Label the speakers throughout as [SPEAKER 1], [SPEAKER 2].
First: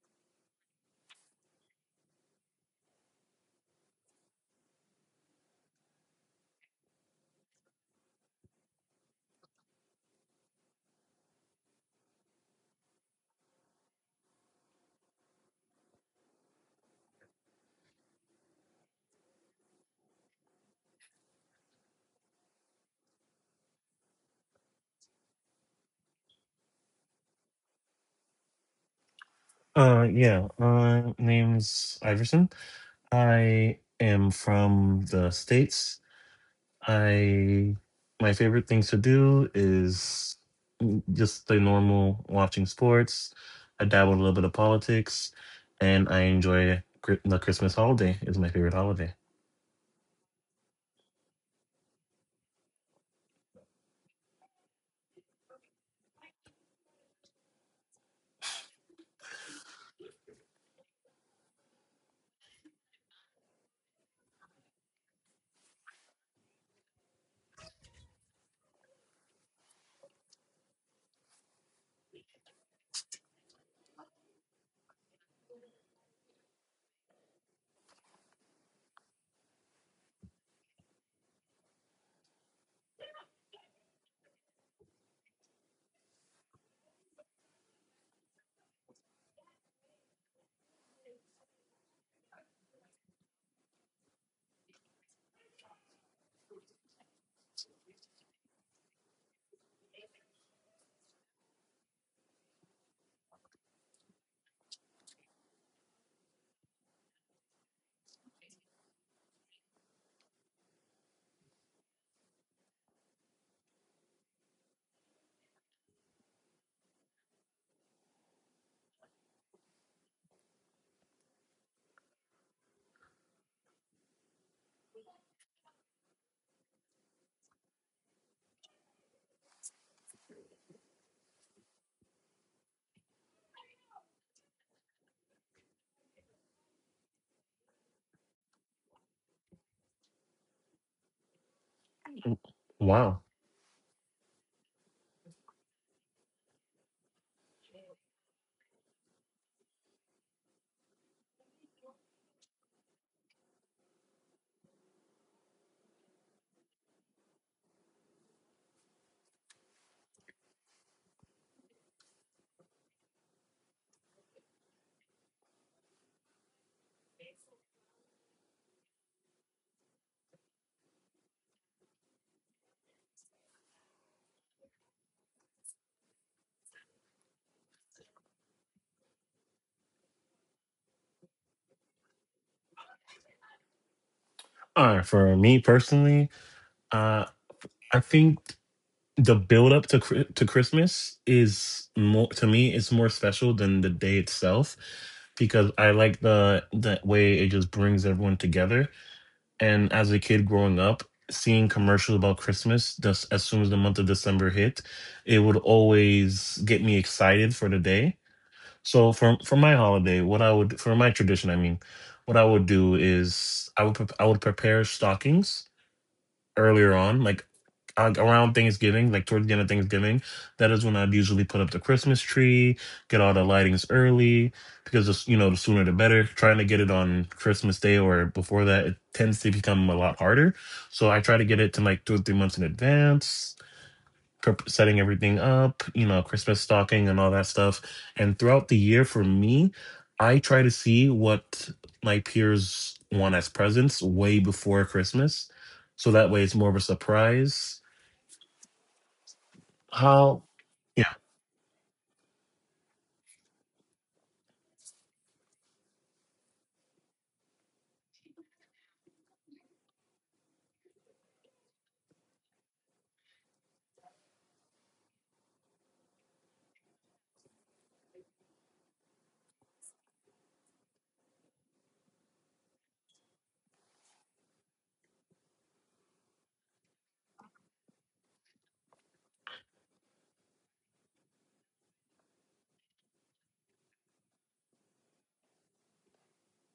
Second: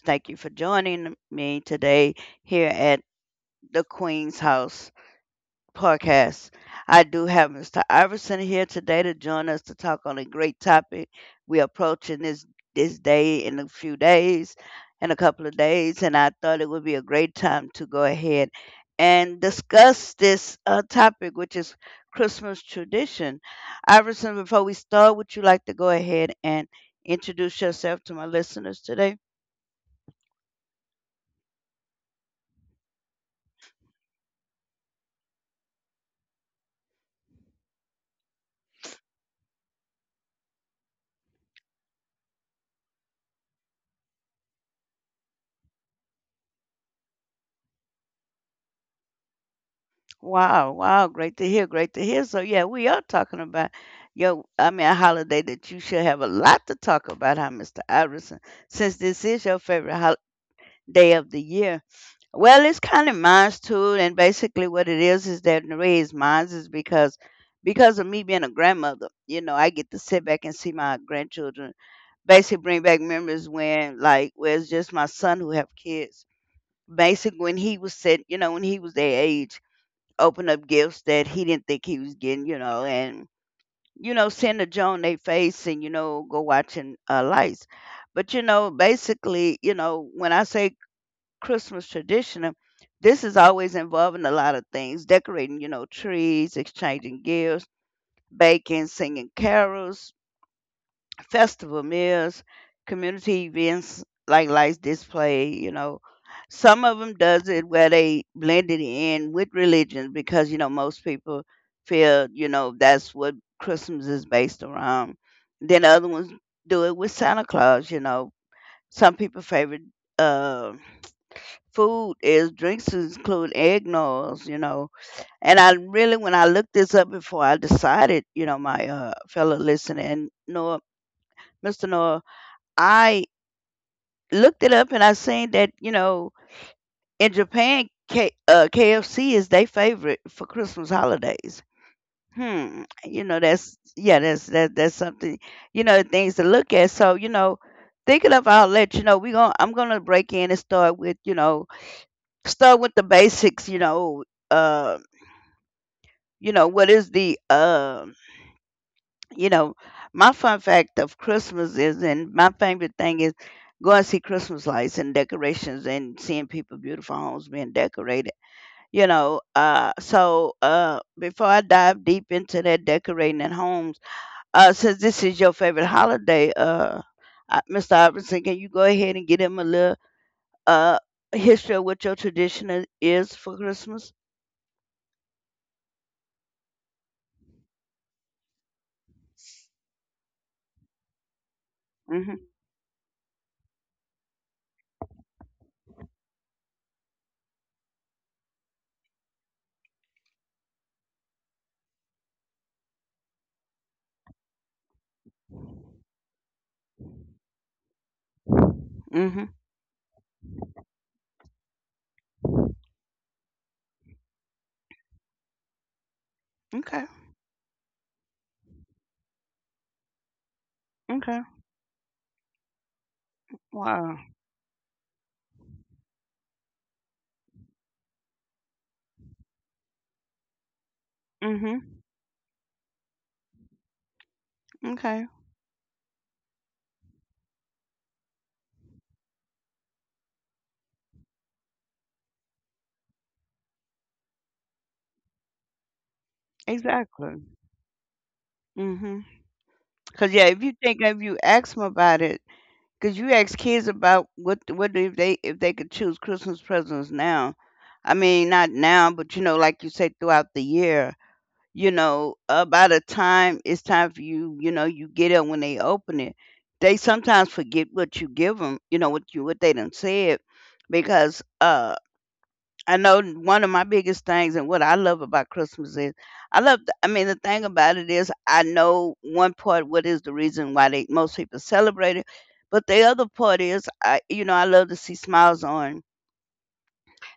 [SPEAKER 1] Thank you for joining me today here at the Queen's House podcast. I do have Mr. Iverson here today to join us to talk on a great topic. We're approaching this day in a few days, in a couple of days, and I thought it would be a great time to go ahead and discuss this topic, which is Christmas tradition. Iverson, before we start, would you like to go ahead and introduce yourself to my listeners today?
[SPEAKER 2] Yeah. Name's Iverson. I am from the states. I My favorite things to do is just the normal watching sports. I dabble in a little bit of politics, and I enjoy the Christmas holiday is my favorite holiday.
[SPEAKER 1] Wow, wow, great to hear, great to hear. So yeah, we are talking about I mean a holiday that you should have a lot to talk about, huh, Mr. Iverson, since this is your favorite holiday of the year. Well, it's kind of mine too, and basically what it is that the reason mine is because of me being a grandmother, you know, I get to sit back and see my grandchildren basically bring back memories when like where it's just my son who have kids. Basically when he was set, you know, when he was their age open up gifts that he didn't think he was getting, you know, and you know, send a Joan they face and you know, go watching lights. But you know, basically, you know, when I say Christmas tradition, this is always involving a lot of things: decorating, you know, trees, exchanging gifts, baking, singing carols, festival meals, community events like lights display, you know. Some of them does it where they blend it in with religion because you know most people feel you know that's what Christmas is based around. Then other ones do it with Santa Claus. You know, some people favorite uh, food is drinks include eggnogs. You know, and I really when I looked this up before I decided, you know, my fellow listener and Noah, Mr. Noah I looked it up and I seen that you know in Japan, KFC is their favorite for Christmas holidays. Hmm, you know that's
[SPEAKER 2] Wow.
[SPEAKER 1] yeah, that's that's something you know things to look at. So you know, thinking of, I'll let you know we going I'm gonna break in and start with you know start with the basics. Uh, you know what is the you know, my fun fact of Christmas is, and my favorite thing is going to see Christmas lights and decorations and seeing people beautiful homes being decorated. You know, so before I dive deep into that decorating at homes, since this is your favorite holiday, Mr. Iverson, can you go ahead and get him a little uh history of what your tradition is for Christmas?
[SPEAKER 2] For me personally, uh, I think. The build up to to Christmas is
[SPEAKER 1] Mm-hmm.
[SPEAKER 2] more, to me it's more special than the day itself, because I like the way it just brings everyone together. And as a kid growing up, seeing commercials about Christmas just as soon as the month of December hit, it would always get me excited for the day.
[SPEAKER 1] Mm-hmm.
[SPEAKER 2] So for my holiday, what I would, for my tradition, what I would do is I would prepare stockings
[SPEAKER 1] Okay.
[SPEAKER 2] earlier on, like around Thanksgiving, like towards the end of Thanksgiving. That
[SPEAKER 1] Okay.
[SPEAKER 2] is when I'd usually put up the Christmas tree, get all the
[SPEAKER 1] Wow.
[SPEAKER 2] lightings early, because it's, you know, the sooner the better. Trying to get it on Christmas Day or before that, it tends to become a lot harder. So I try
[SPEAKER 1] Mm-hmm.
[SPEAKER 2] to get it to like 2 or 3 months in advance,
[SPEAKER 1] Okay.
[SPEAKER 2] setting everything up, you know, Christmas stocking and all that stuff. And throughout the year for me, I try to see what my peers want as presents way before Christmas, so that way it's more of a
[SPEAKER 1] Exactly.
[SPEAKER 2] surprise.
[SPEAKER 1] Mm-hmm. Cause yeah,
[SPEAKER 2] How
[SPEAKER 1] if you ask them about it, cause you ask kids about what if they could choose Christmas presents now, I mean not now, but you know like you say throughout the year, you know by the time it's time for you, you know you get it when they open it, they sometimes forget what you give them, you know what you what they done said, because I know one of my biggest things and what I love about Christmas is I love I mean the thing about it is I know one part what is the reason why they most people celebrate it, but the other part is I you know I love to see smiles on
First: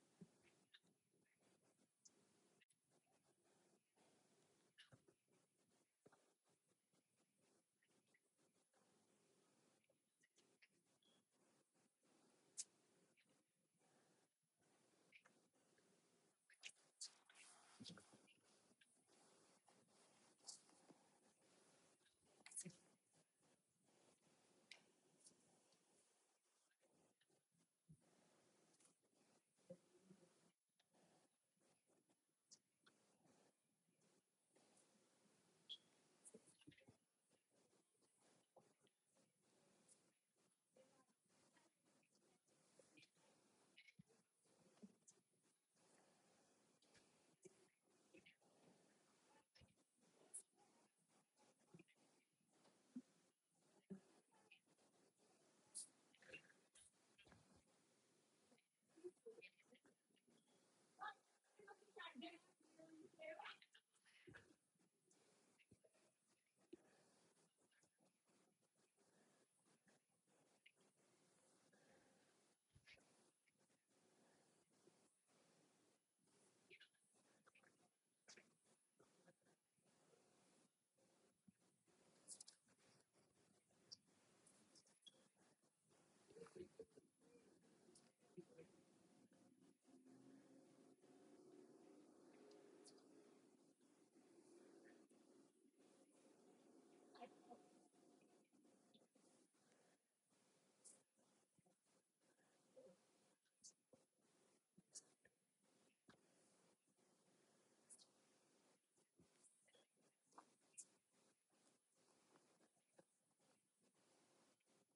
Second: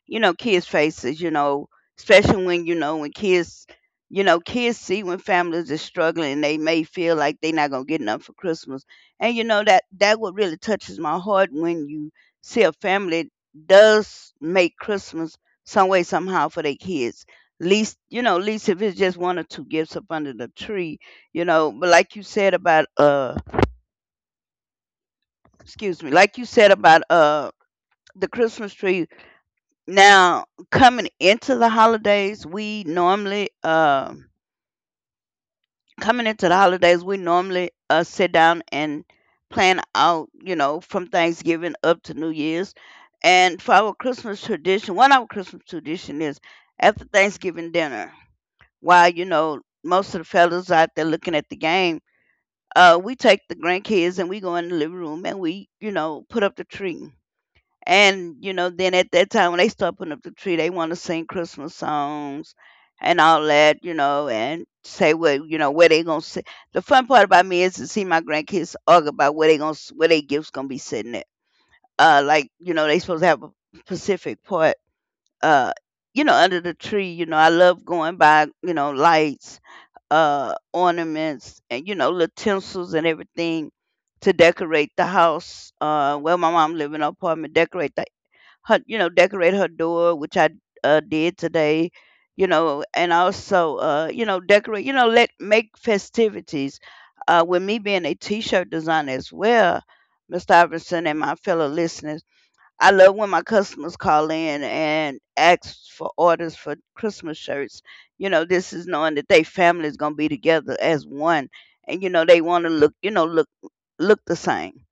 [SPEAKER 1] you know, kids' faces, you know, especially when, you know, when kids, you know, kids see when families are struggling and they may feel like they're not going to get enough for Christmas. And, you know, that what really touches my heart when you see a family does make Christmas some way, somehow for their kids. Least, you know, least if it's just one or two gifts up under the tree, you know, but like you said about, excuse me, like you said about, the Christmas tree. Now, coming into the holidays, we normally Coming into the holidays, we normally sit down and plan out, you know, from Thanksgiving up to New Year's. And for our Christmas tradition, one of our Christmas tradition is after Thanksgiving dinner, while you know most of the fellas out there looking at the game, we take the grandkids and we go in the living room and we, you know, put up the tree. And you know, then at that time when they start putting up the tree, they want to sing Christmas songs and all that, you know, and say what you know where they gonna sit. The fun part about me is to see my grandkids argue about where their gifts gonna be sitting at. Like you know, they supposed to have a Pacific part. Uh, you know, under the tree. You know, I love going by. You know, lights, ornaments, and you know, little tinsels and everything to decorate the house. Where my mom live in an apartment, decorate the her, you know, decorate her door, which I did today, you know, and also, you know, decorate, you know, let make festivities. With me being a t-shirt designer as well, Mr. Iverson and my fellow listeners, I love when my customers call in and ask for orders for Christmas shirts. You know, this is knowing that they family is gonna be together as one, and you know they want to look, you know, look the same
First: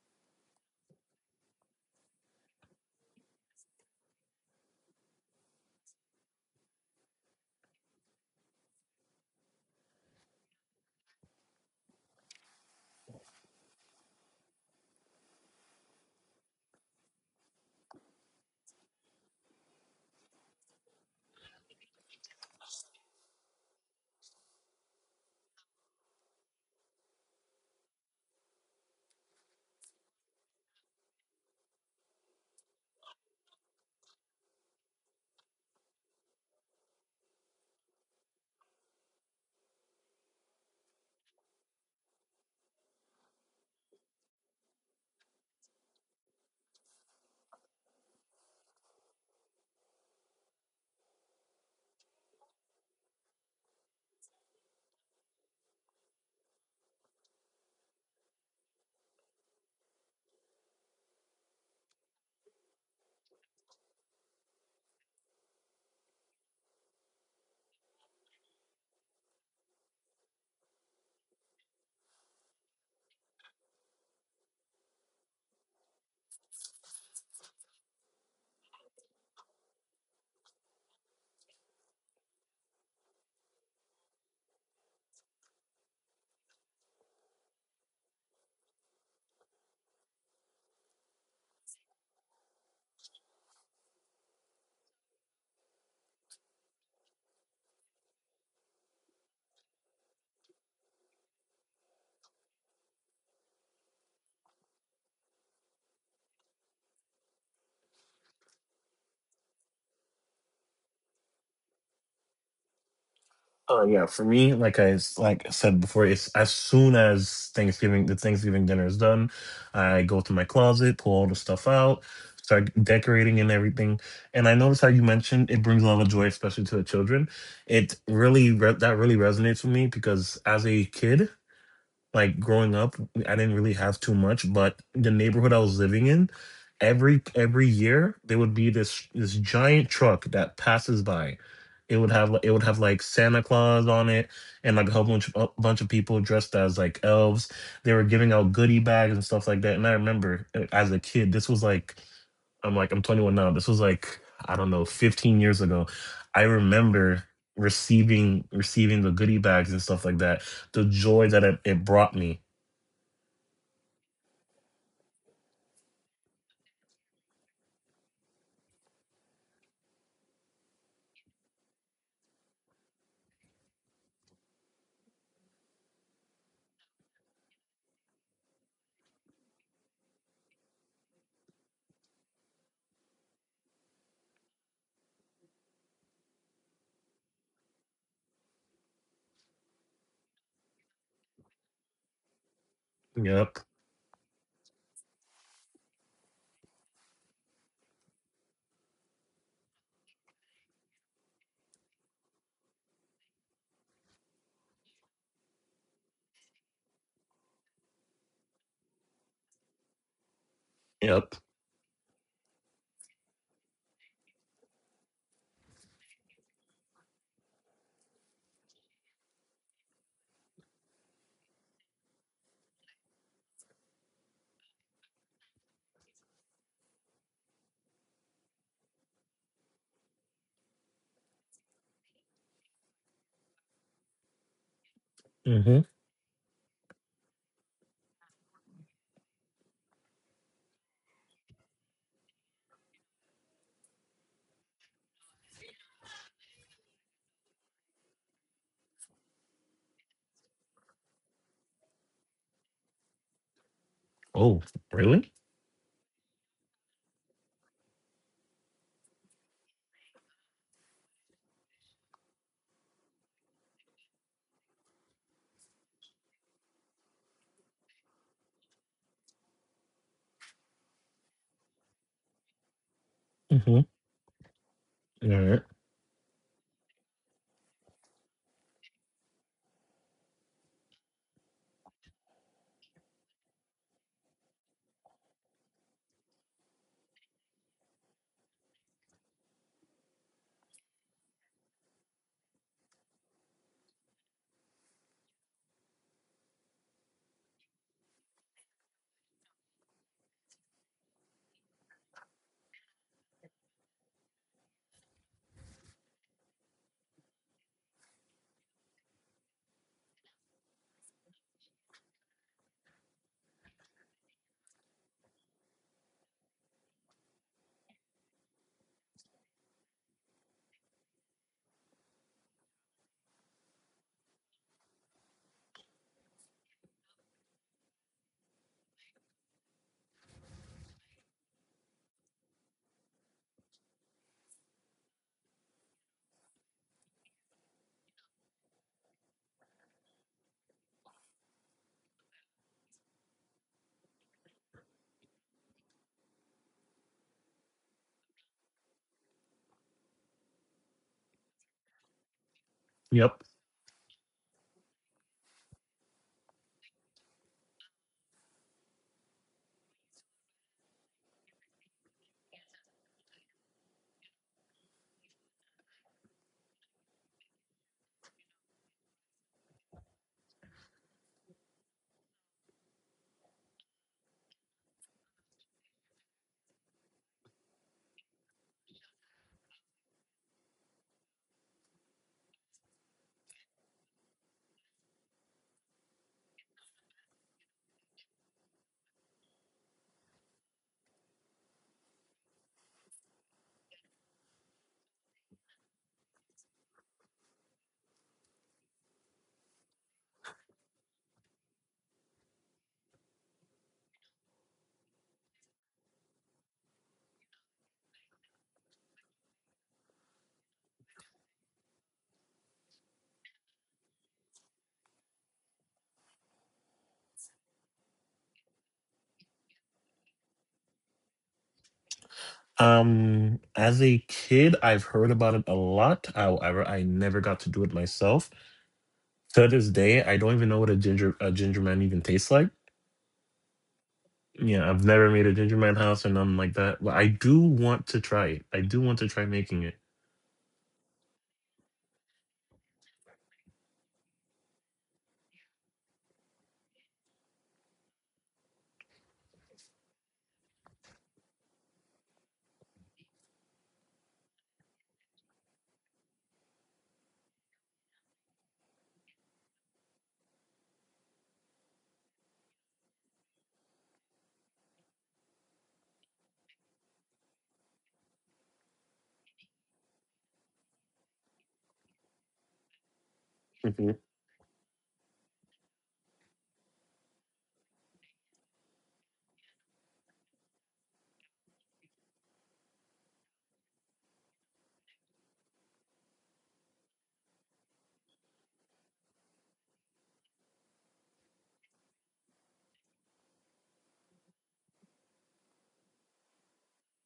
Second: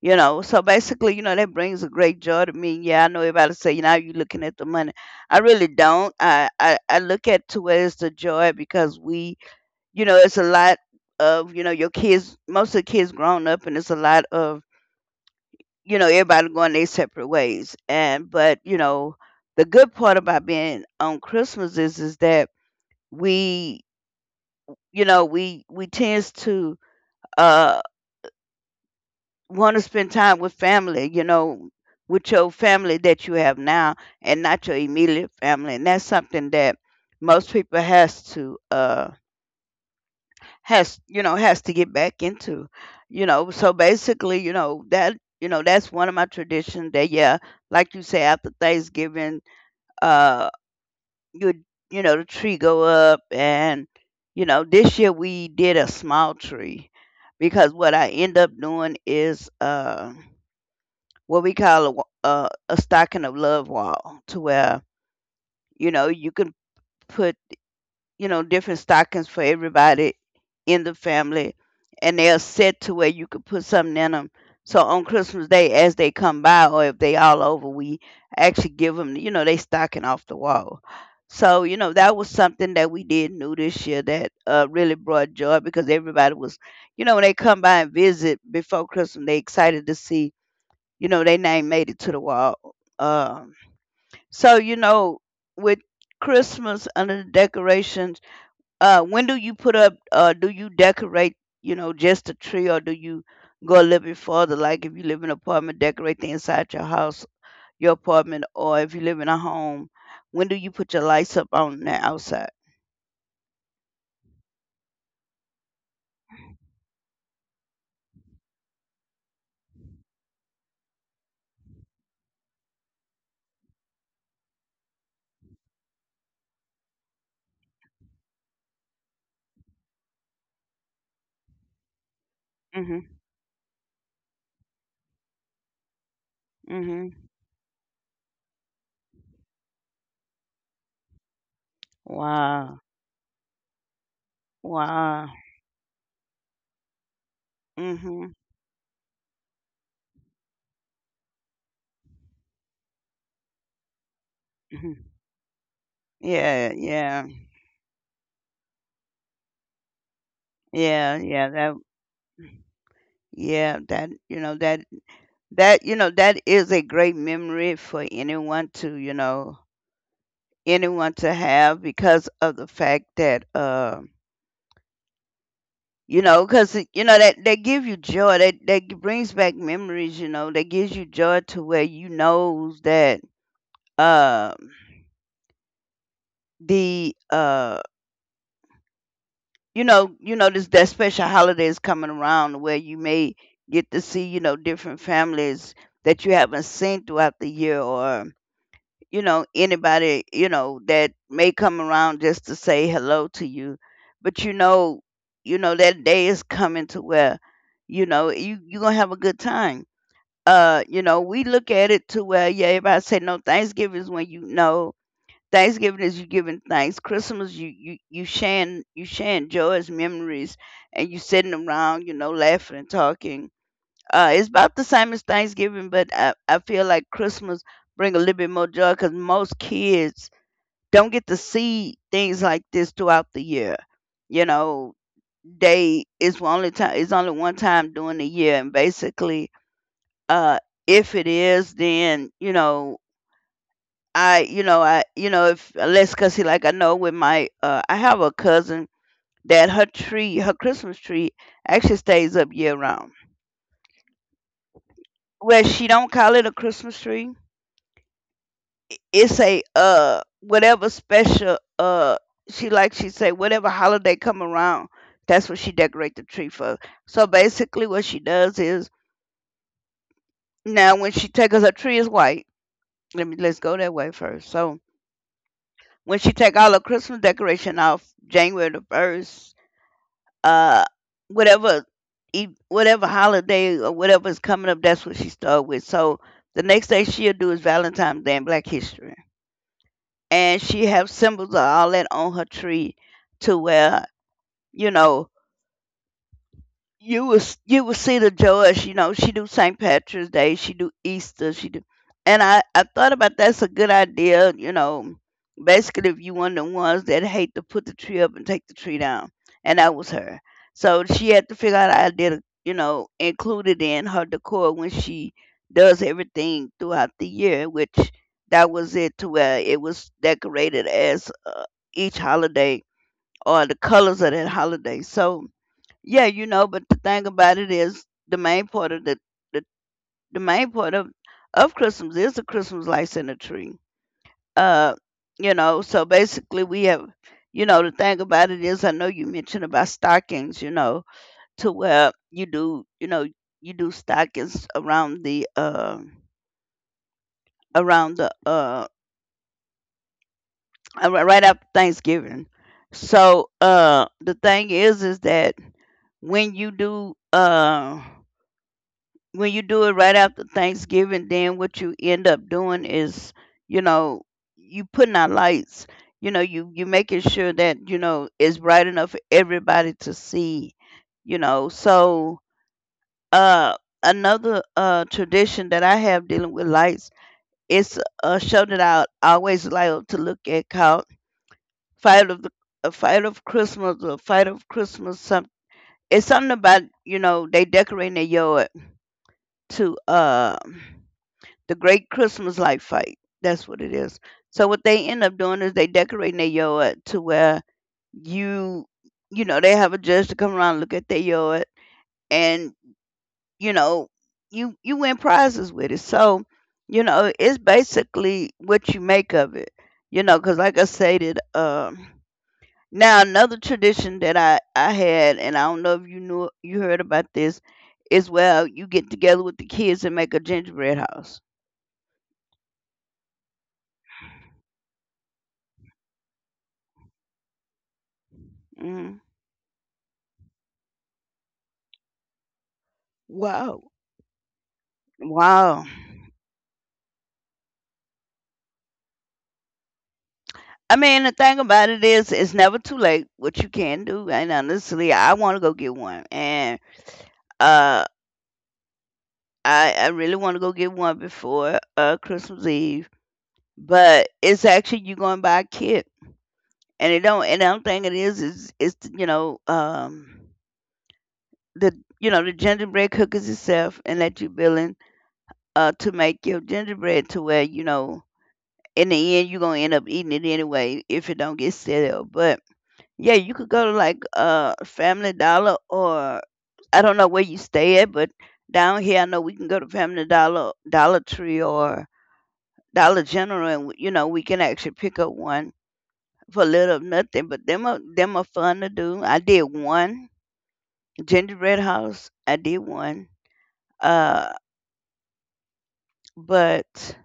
[SPEAKER 1] you know so basically you know that brings a great joy to me. Yeah, I know everybody say you know you looking at the money. I really don't, I look at to it as the joy because we you know it's a lot of you know your kids most of the kids grown up and it's a lot of you know everybody going their separate ways and but you know the good part about being on Christmas is that we you know we tends to uh, want to spend time with family, you know, with your family that you have now and not your immediate family. And that's something that most people has to has you know has to get back into. You know, so basically, you know, that you know, that's one of my traditions that yeah, like you say after Thanksgiving, uh you you know, the tree go up and you know, this year we did a small tree because what I end up doing is what we call a, a stocking of love wall to where you know you can put you know different stockings for everybody in the family and they're set to where you could put something in them so on Christmas day as they come by or if they all over we actually give them you know they stocking off the wall so you know that was something that we did new this year that really brought joy because everybody was you know when they come by and visit before Christmas they excited to see you know, they name made it to the wall. Um, so you know, with Christmas under the decorations, when do you put up? Do you decorate? You know, just the tree, or do you go a little bit further? Like if you live in an apartment, decorate the inside your house, your apartment, or if you live in a home, when do you put your lights up on the outside?
[SPEAKER 2] Yeah, for me, like like I said before, it's as soon as Thanksgiving the Thanksgiving dinner is done, I go to my closet, pull all the stuff out, start decorating and everything. And I notice how you mentioned it brings a lot of joy, especially to the children. It really that really resonates with me, because as a kid, like growing up,
[SPEAKER 1] Mhm.
[SPEAKER 2] I didn't really have too much, but the neighborhood I was living in, every
[SPEAKER 1] Mhm.
[SPEAKER 2] every year there would be this giant truck that passes by. It would have,
[SPEAKER 1] Wow.
[SPEAKER 2] like Santa Claus on it, and like
[SPEAKER 1] Wow.
[SPEAKER 2] a bunch of people dressed as like elves. They were
[SPEAKER 1] Mhm.
[SPEAKER 2] giving out goodie bags and stuff like that. And I remember, as a kid, this was like, I'm 21 now. This was like, I don't know,
[SPEAKER 1] Mhm.
[SPEAKER 2] 15 years ago. I
[SPEAKER 1] Yeah. Yeah.
[SPEAKER 2] remember receiving the goodie bags and stuff like that. The
[SPEAKER 1] Yeah.
[SPEAKER 2] joy that
[SPEAKER 1] Yeah. That
[SPEAKER 2] it brought me.
[SPEAKER 1] yeah that you know that you know that is a great memory for anyone to you know anyone to have because of the fact that you know because you know that they give you joy that brings back memories you know that gives you joy to where you knows that um the you know this that special holiday is coming around where you may
[SPEAKER 2] Yep.
[SPEAKER 1] get to see you know different families that you haven't seen throughout the year or you know anybody you know that may come around just to say hello to you but you know that day is coming to where you know you're gonna have a good time you know
[SPEAKER 2] Yep.
[SPEAKER 1] we look at it to where yeah everybody say no Thanksgiving is when you know Thanksgiving is you giving thanks Christmas you sharing joys memories and you sitting around you know laughing and talking. It's about the same as Thanksgiving, but I feel like Christmas bring a little bit more joy because most kids don't get to see things like this throughout the year. You know,
[SPEAKER 2] Mm-hmm.
[SPEAKER 1] they it's only one time during the year, and basically, uh, if it is, then I you know if unless because like I know with my I have a cousin that her Christmas tree actually stays up year round.
[SPEAKER 2] Oh, really?
[SPEAKER 1] Well, she don't call it a Christmas tree, it's a whatever special she she say whatever holiday come around, that's what she decorate the tree for. So basically what she does is, now when she take, 'cause her tree is white, let's go
[SPEAKER 2] Mm-hmm.
[SPEAKER 1] that way first. So
[SPEAKER 2] All right.
[SPEAKER 1] when she take all her Christmas decoration off January the 1st, uh whatever whatever holiday or whatever is coming up, that's what she start with. So the next day she'll do is Valentine's Day and Black History, and she have symbols of all that on her tree, to where, you know, you will see the Joyce. You know, she do St. Patrick's Day, she do Easter, she do. And I thought about that's a good idea. You know, basically if you one of the ones that hate to put the tree up and take the tree down, and that was her. So she had to figure out how to, you know, include it in her decor when she does everything throughout the year, which that was it, to where it was decorated as each holiday or the colors of that holiday. So yeah, you know, but the thing about it is the main part of the, the main part of Christmas is the Christmas lights in the tree. Uh, you know, so basically we have, you know, the thing about it is, I know you mentioned about stockings, you know, to where you do, you know, you do stockings around the right after Thanksgiving.
[SPEAKER 2] Yep.
[SPEAKER 1] So the thing is that when you do uh when you do it right after Thanksgiving, then what you end up doing is, you know, you putting out lights. You know, you making sure that, you know, it's bright enough for everybody to see. You know, so uh, another tradition that I have dealing with lights is a show that I always like to look at called Fight of the Fight of Christmas or Fight of Christmas. Some, it's something about, you know, they decorate their yard to the Great Christmas Light Fight. That's what it is. So what they end up doing is they decorate their yard to where you you know, they have a judge to come around and look at their yard and, you know, you win prizes with it. So, you know, it's basically what you make of it. You know, because like I stated, um, now another tradition that I had, and I don't know if you heard about this, is well, you get together with the kids and make a gingerbread house.
[SPEAKER 2] As a kid, I've heard about it a lot. However, I never got to do it myself.
[SPEAKER 1] Mm.
[SPEAKER 2] To this day, I don't even know what a ginger man even tastes like.
[SPEAKER 1] Wow.
[SPEAKER 2] Yeah, I've never made a ginger
[SPEAKER 1] Wow.
[SPEAKER 2] man house or nothing like that. But I do want to try it. I do want to try making it.
[SPEAKER 1] I mean, the thing about it is, it's never too late. What you can do, and honestly, I want to go get one, and uh, I really want to go get one before Christmas Eve. But it's actually you going to buy a kit, and it don't. And the other thing it is is you know, um, the you know, the gingerbread cookies itself, and that you building to make your gingerbread, to where, you know, in the end you're gonna end up eating it anyway if it don't get stale. But yeah, you could go to
[SPEAKER 2] Mhm.
[SPEAKER 1] like Family Dollar or, I don't know where you stay at, but down here I know we can go to Family Dollar, Dollar Tree or Dollar General, and you know we can actually pick up one for little or nothing. But them are fun to do. I did one gingerbread house. I did one. Uh but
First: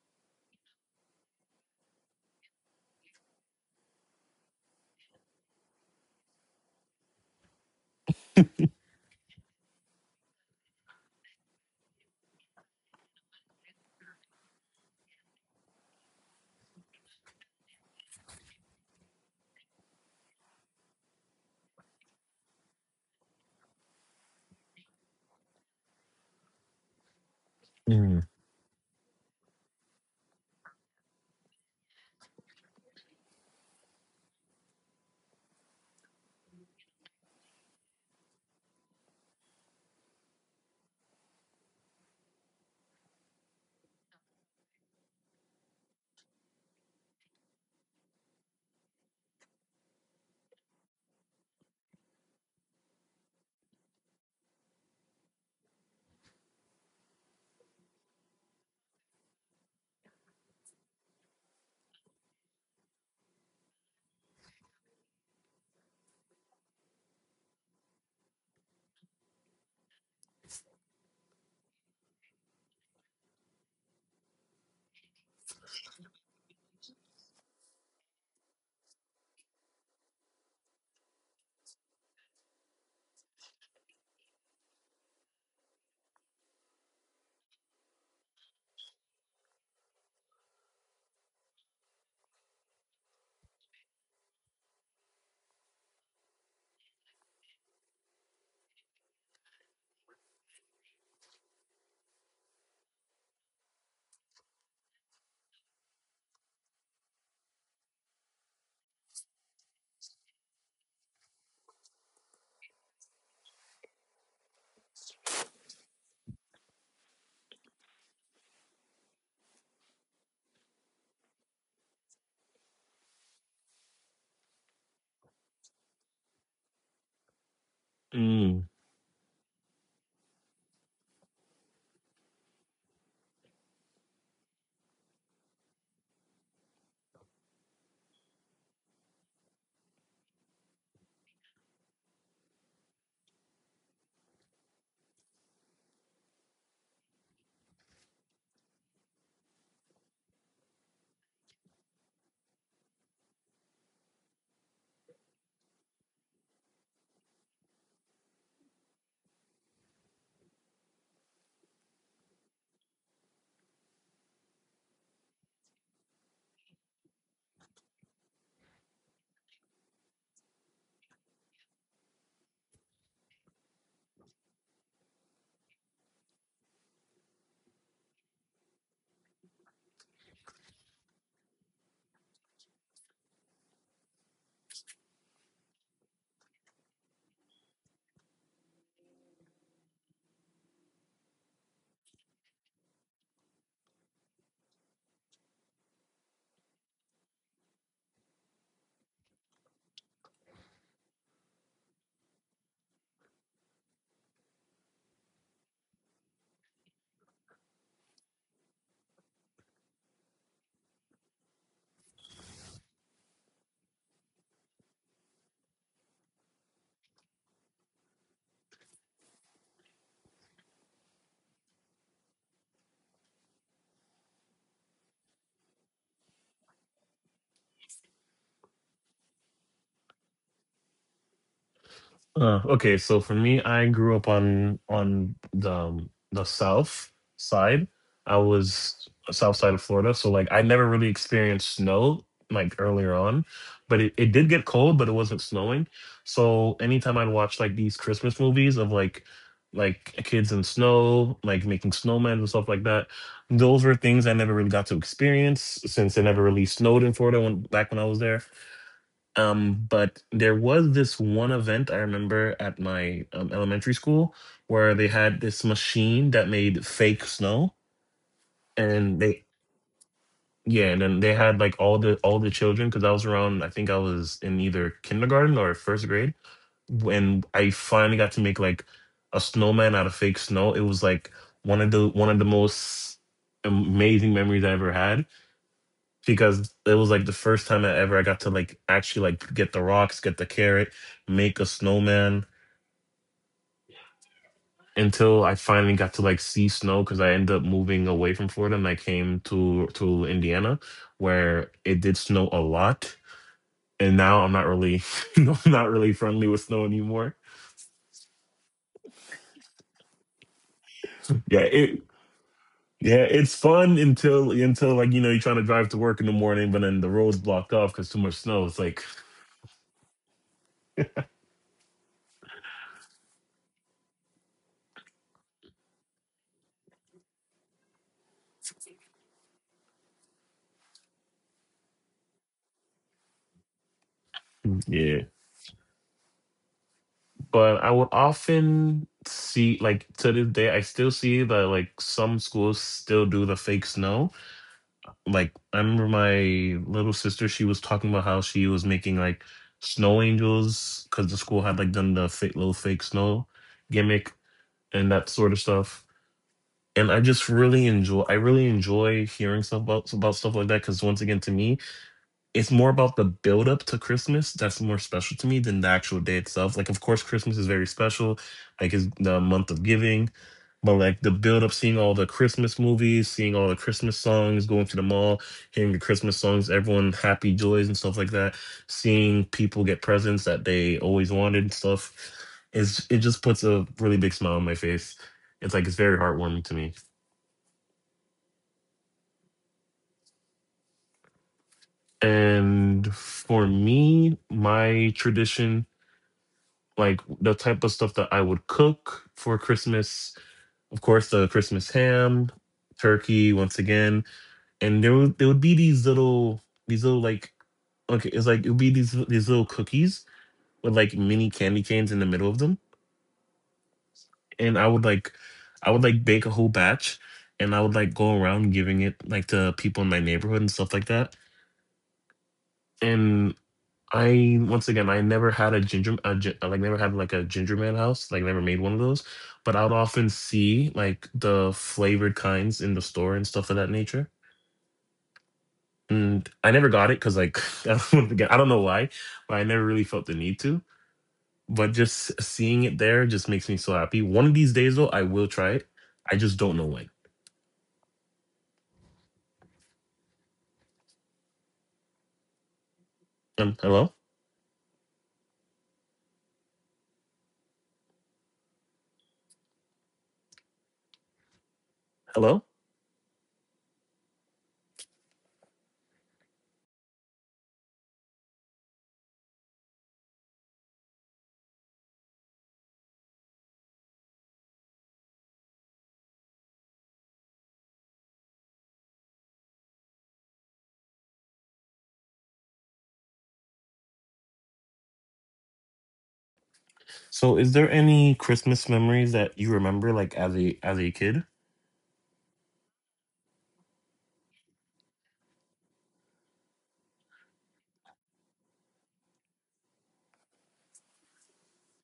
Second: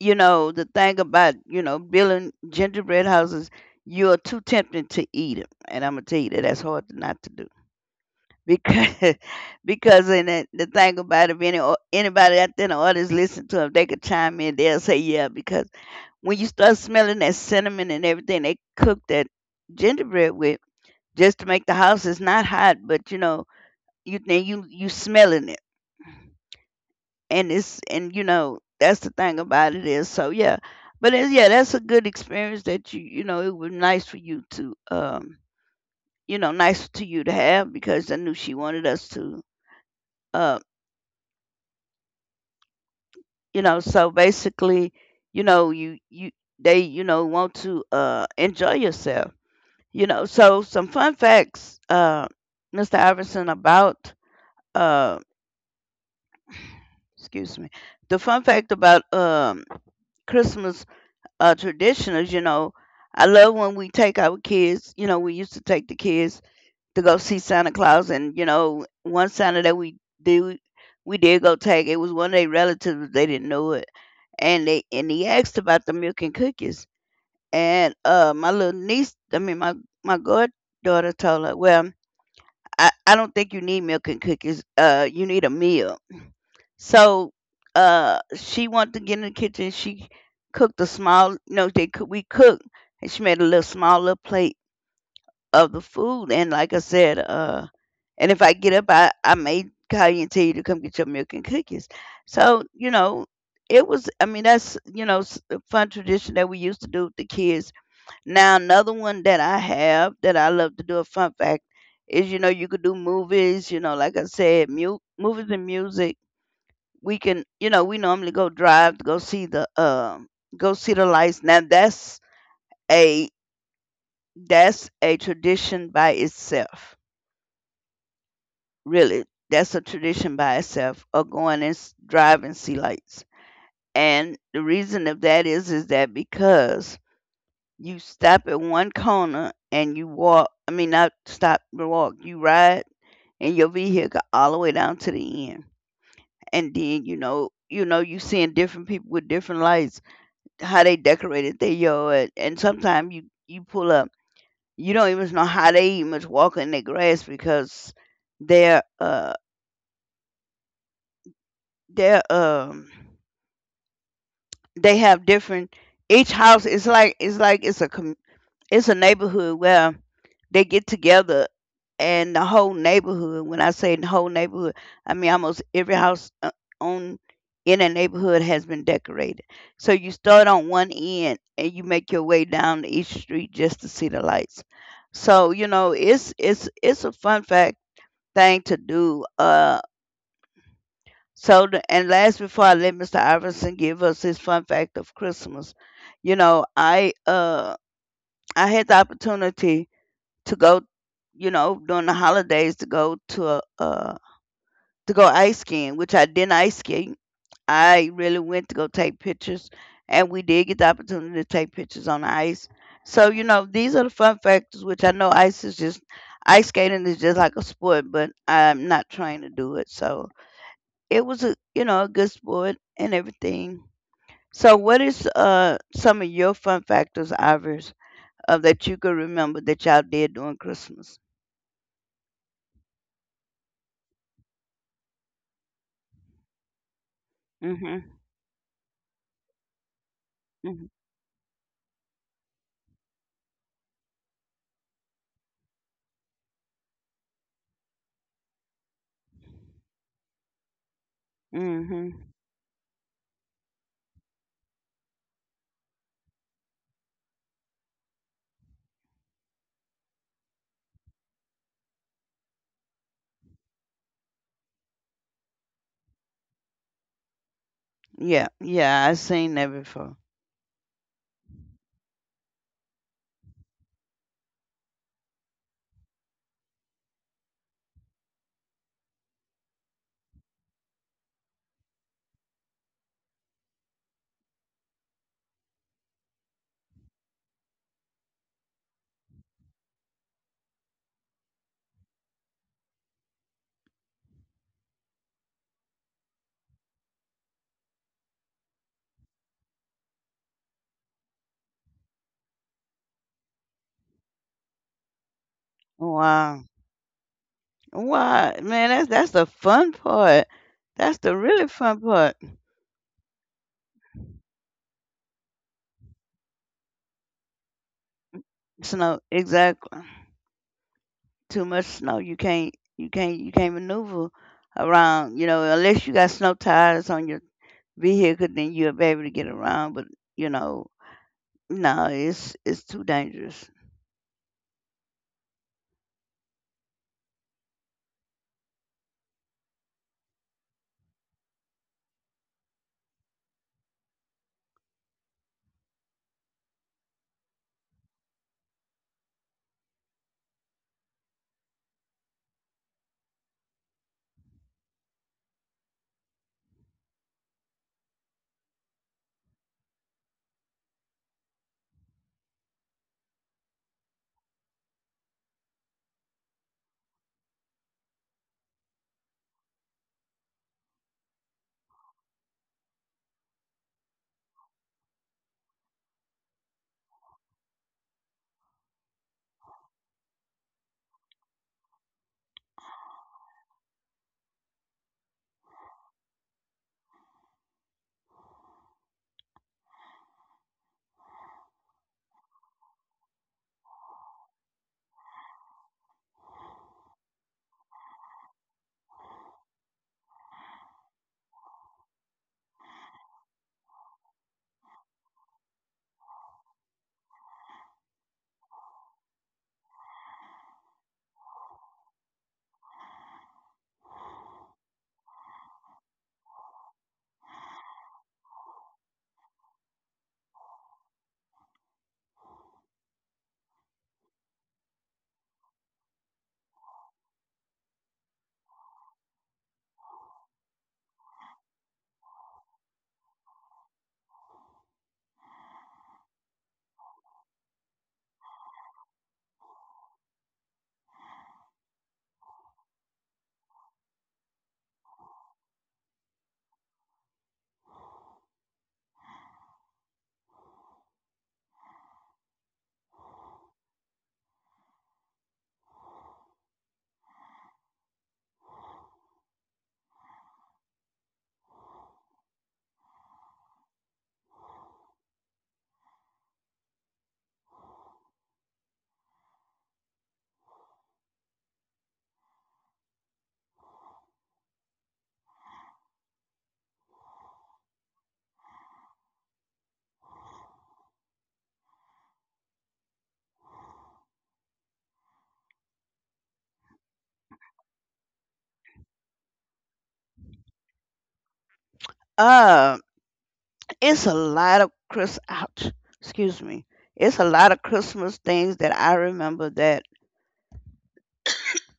[SPEAKER 1] you know the thing about, you know, building gingerbread houses, you're too tempted to eat them, and I'm gonna tell you that that's hard not to do, because because, and the thing about it, if any or anybody out there in the audience listen to them, they could chime in. They'll say yeah, because when you start smelling that cinnamon and everything, they cook that gingerbread with, just to make the house, it's not hot, but, you know, you then you smelling it, and it's, and
[SPEAKER 2] Mm.
[SPEAKER 1] you know that's the thing about it, is so yeah. But it's, yeah, that's a good experience that you know it was nice for you to, um, you know, nice to you to have, because I knew she wanted us to. uh. You know, so basically, you, they, you know, want to enjoy yourself. You know, so some fun facts, Mr. Iverson, about uh excuse me, the fun fact about, um, Christmas tradition, you know, I love when we take our kids. You know, we used to take the kids to go see Santa Claus. And you know, one Santa that we do, we did go take, it was one of their relatives. They didn't know it, and they, and he asked about the milk and cookies. And my little niece, I mean my goddaughter told her, well, I don't think you need milk and cookies. You need a meal. So she wanted to get in the kitchen. She cooked a small. No, they cook. We cooked, and she made a little small little plate of the food. And like I said, and if I get up, I may call you and tell you to come get your milk and cookies. So, you know, it was, I mean, that's, you know, a fun tradition that we used to do with the kids. Now, another one that I have that I love to do, a fun fact, is, you know, you could do movies, you know, like I said, movies and music. We can, you know, we normally go drive to go see the lights. Now, that's a, that's a tradition by itself.
[SPEAKER 2] Mm.
[SPEAKER 1] Really, that's a tradition by itself, or going and drive and see lights. And the reason of that is that because you stop at one corner and you walk, I mean, not stop and walk, you ride in your vehicle all the way down to the end. And then, you know, you seeing different people with different lights, how they decorated their yard. And sometimes you pull up, you don't even know how they even was walking in the grass because they're, uh, they're, um, they have different, each house is like, it's a it's a neighborhood where they get together, and the whole neighborhood, when I say the whole neighborhood, I mean almost every house, on, in a neighborhood has been decorated. So you start on one end and you make your way down each street just to see the lights. So you know, it's a fun fact thing to do. So, and last, before I let Mr. Iverson give us his fun fact of Christmas, you know, I had the opportunity to go, you know, during the holidays to go to a to go ice skiing, which I didn't ice ski. I really went to go take pictures, and we did get the opportunity to take pictures on the ice. So, you know, these are the fun factors, which I know ice skating is just like a sport, but I'm not trying to do it. So, it was a, you know, a good sport and everything. So, what is some of your fun factors, Ivers, that you can remember that y'all did during Christmas?
[SPEAKER 2] Okay, so for me, I grew up on the south side.
[SPEAKER 1] Mhm,
[SPEAKER 2] I was south side of Florida, so like I
[SPEAKER 1] mhm,
[SPEAKER 2] never really experienced snow like earlier on, but it did get cold, but it wasn't snowing. So anytime I'd watch like these Christmas movies of like kids in snow, like making
[SPEAKER 1] mhm.
[SPEAKER 2] snowmen and stuff like that, those were things I never really got to experience, since it never really snowed in Florida when back when I was there. But there was this one event I remember at my elementary school where they had this machine that made fake snow,
[SPEAKER 1] Yeah, yeah, I
[SPEAKER 2] and they
[SPEAKER 1] seen that before.
[SPEAKER 2] yeah, and then they had like all the children, because I was around, I think I was in either kindergarten or first grade when I finally got to make like a snowman out of fake snow. It was like one of the most amazing memories I ever had, because it was like the first time I got to like actually like get the rocks, get the carrot, make a snowman, until I finally got to like see snow, because I ended up moving away from Florida and I came to Indiana where it did snow a lot. And now I'm not really no, I'm not really friendly with
[SPEAKER 1] Wow,
[SPEAKER 2] snow anymore.
[SPEAKER 1] wow, man, that's the fun part. That's the
[SPEAKER 2] Yeah,
[SPEAKER 1] really
[SPEAKER 2] it
[SPEAKER 1] fun part.
[SPEAKER 2] yeah, it's fun until like, you know, you're trying to drive to work in the morning, but then the road's blocked off because too much snow. It's like
[SPEAKER 1] Snow, exactly. Too much snow, you can't maneuver around. You know, unless you got snow tires on your be here, because then you'll be able to get around. But you know, no, it's too dangerous.
[SPEAKER 2] yeah. But I would often see, like, to this day I still see that like some schools still do the fake snow. Like I remember my little sister, she was talking about how she was making like snow angels because the school had like done the fake little fake snow gimmick and that sort of stuff. And I just really enjoy, hearing stuff about stuff like that, because once again, to me it's more about the build up to Christmas that's more special to me than the actual day itself. Like, of course, Christmas is very special, like it's the month of giving, but like the build up, seeing all the Christmas movies, seeing all the Christmas songs, going to the mall, hearing the Christmas songs, everyone happy joys and stuff like that, seeing people get presents that they always wanted and stuff, is, it just puts a really big smile on my face. It's like it's very heartwarming to me. And for me, my tradition, like the type of stuff that I would cook for Christmas. Of course, the Christmas ham, turkey once again, and there would, be these little, these little like okay, it's like it would be these little cookies with like mini candy canes in the middle of them, and I would like, bake a whole batch, and I would like go around giving it like to people in my neighborhood and stuff like that. And, I, once again, I never had a ginger, like never had like a ginger man house, like never made one of those. But I would often see like the flavored kinds in the store and stuff of that nature. And I never got it, because like once again, I don't know why, but I never really felt the need to. But just seeing it there just makes me so happy. One of these days though, I will try it. I just don't know when. Hello, hello. So, is there any Christmas memories that you remember like as a kid?
[SPEAKER 1] Uh, it's a lot of Chris out. Excuse me. It's a lot of Christmas things that I remember that.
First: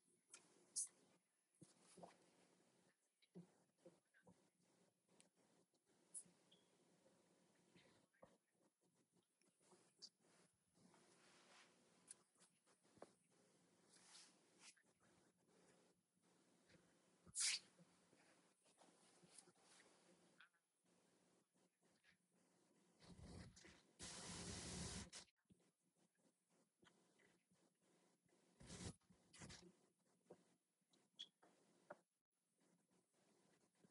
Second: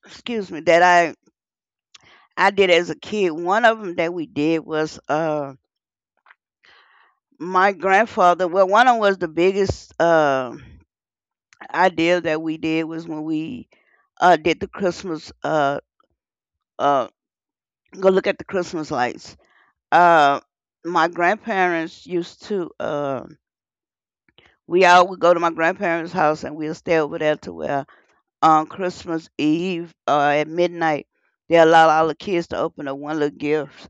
[SPEAKER 1] Excuse me. That I did as a kid. One of them that we did was my grandfather. Well, one of them was the biggest idea that we did was when we did the Christmas uh go look at the Christmas lights. uh, my grandparents used to we all would go to my grandparents' house and we'll stay over there to where on Christmas Eve, at midnight they allow all the kids to open up one little gift,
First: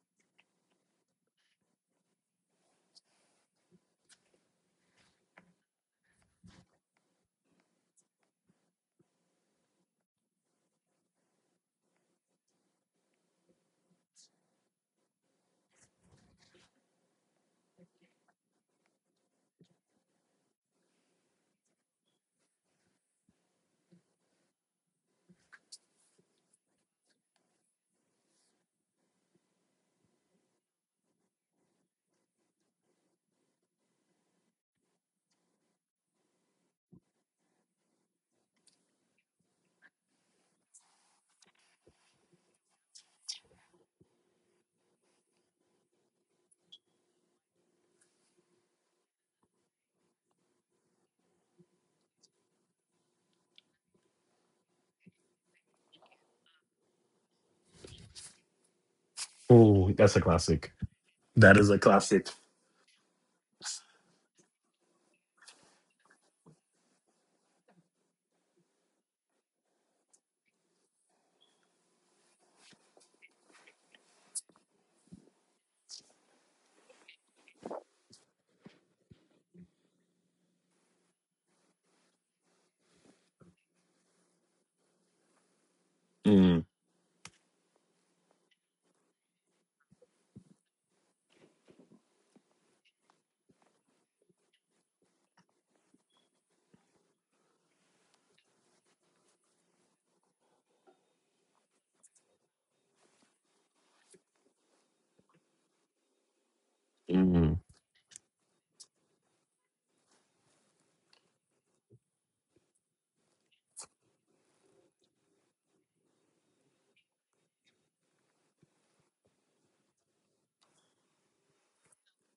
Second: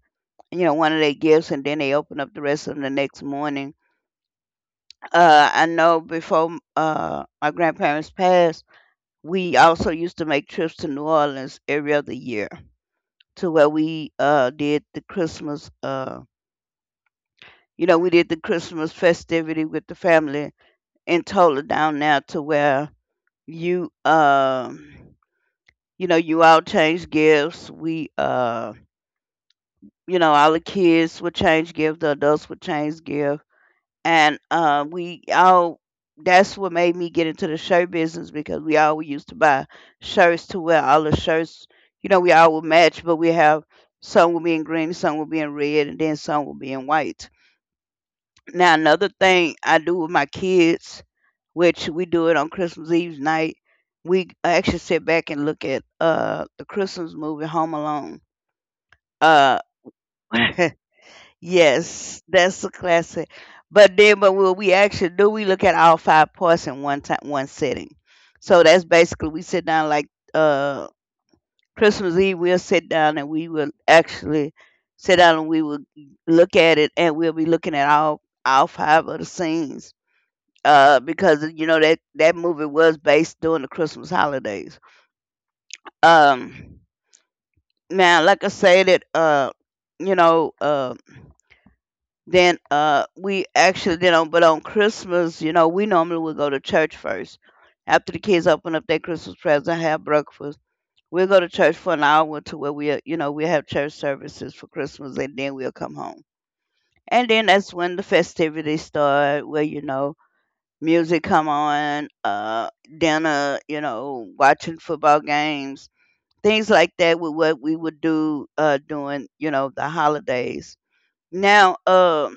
[SPEAKER 1] you know, one of their gifts, and then they open up the rest of them the next morning. I know before my grandparents passed, we also used to make trips to New Orleans every other year to where we did the Christmas. You know, we did the Christmas festivity with the family and totally down now to where you um you know you all change gifts, we you know all the kids would change gifts, the adults would change gifts, and we all, that's what made me get into the shirt business, because we all used to buy shirts to wear, all the shirts, you know, we all would match, but we have some will be in green, some will be in red, and then some will be in white. Now another thing I do with my kids, which we do it on Christmas Eve night, we actually sit back and look at the Christmas movie Home Alone. Uh
[SPEAKER 2] Oh, that's a classic. That is a
[SPEAKER 1] yes,
[SPEAKER 2] classic.
[SPEAKER 1] that's a classic. But then but what we actually do, we look at all five parts in one time, one sitting. So that's basically, we sit down like uh Christmas Eve, we'll sit down and we will actually sit down and we will look at it, and we'll be looking at all five of the scenes, because you know that movie was based during the Christmas holidays.
[SPEAKER 2] Mm,
[SPEAKER 1] Um, Now, like I said, it you know, then we actually, you know, but on Christmas, you know, we normally would go to church first. After the kids open up their Christmas presents and have breakfast, we'll go to church for an hour to where we, you know, we have church services for Christmas, and then we'll come home. And then
[SPEAKER 2] mm.
[SPEAKER 1] that's when the festivities start, where you know music come on, dinner, you know, watching football games, things like that with what we would do during, you know, the holidays. Now,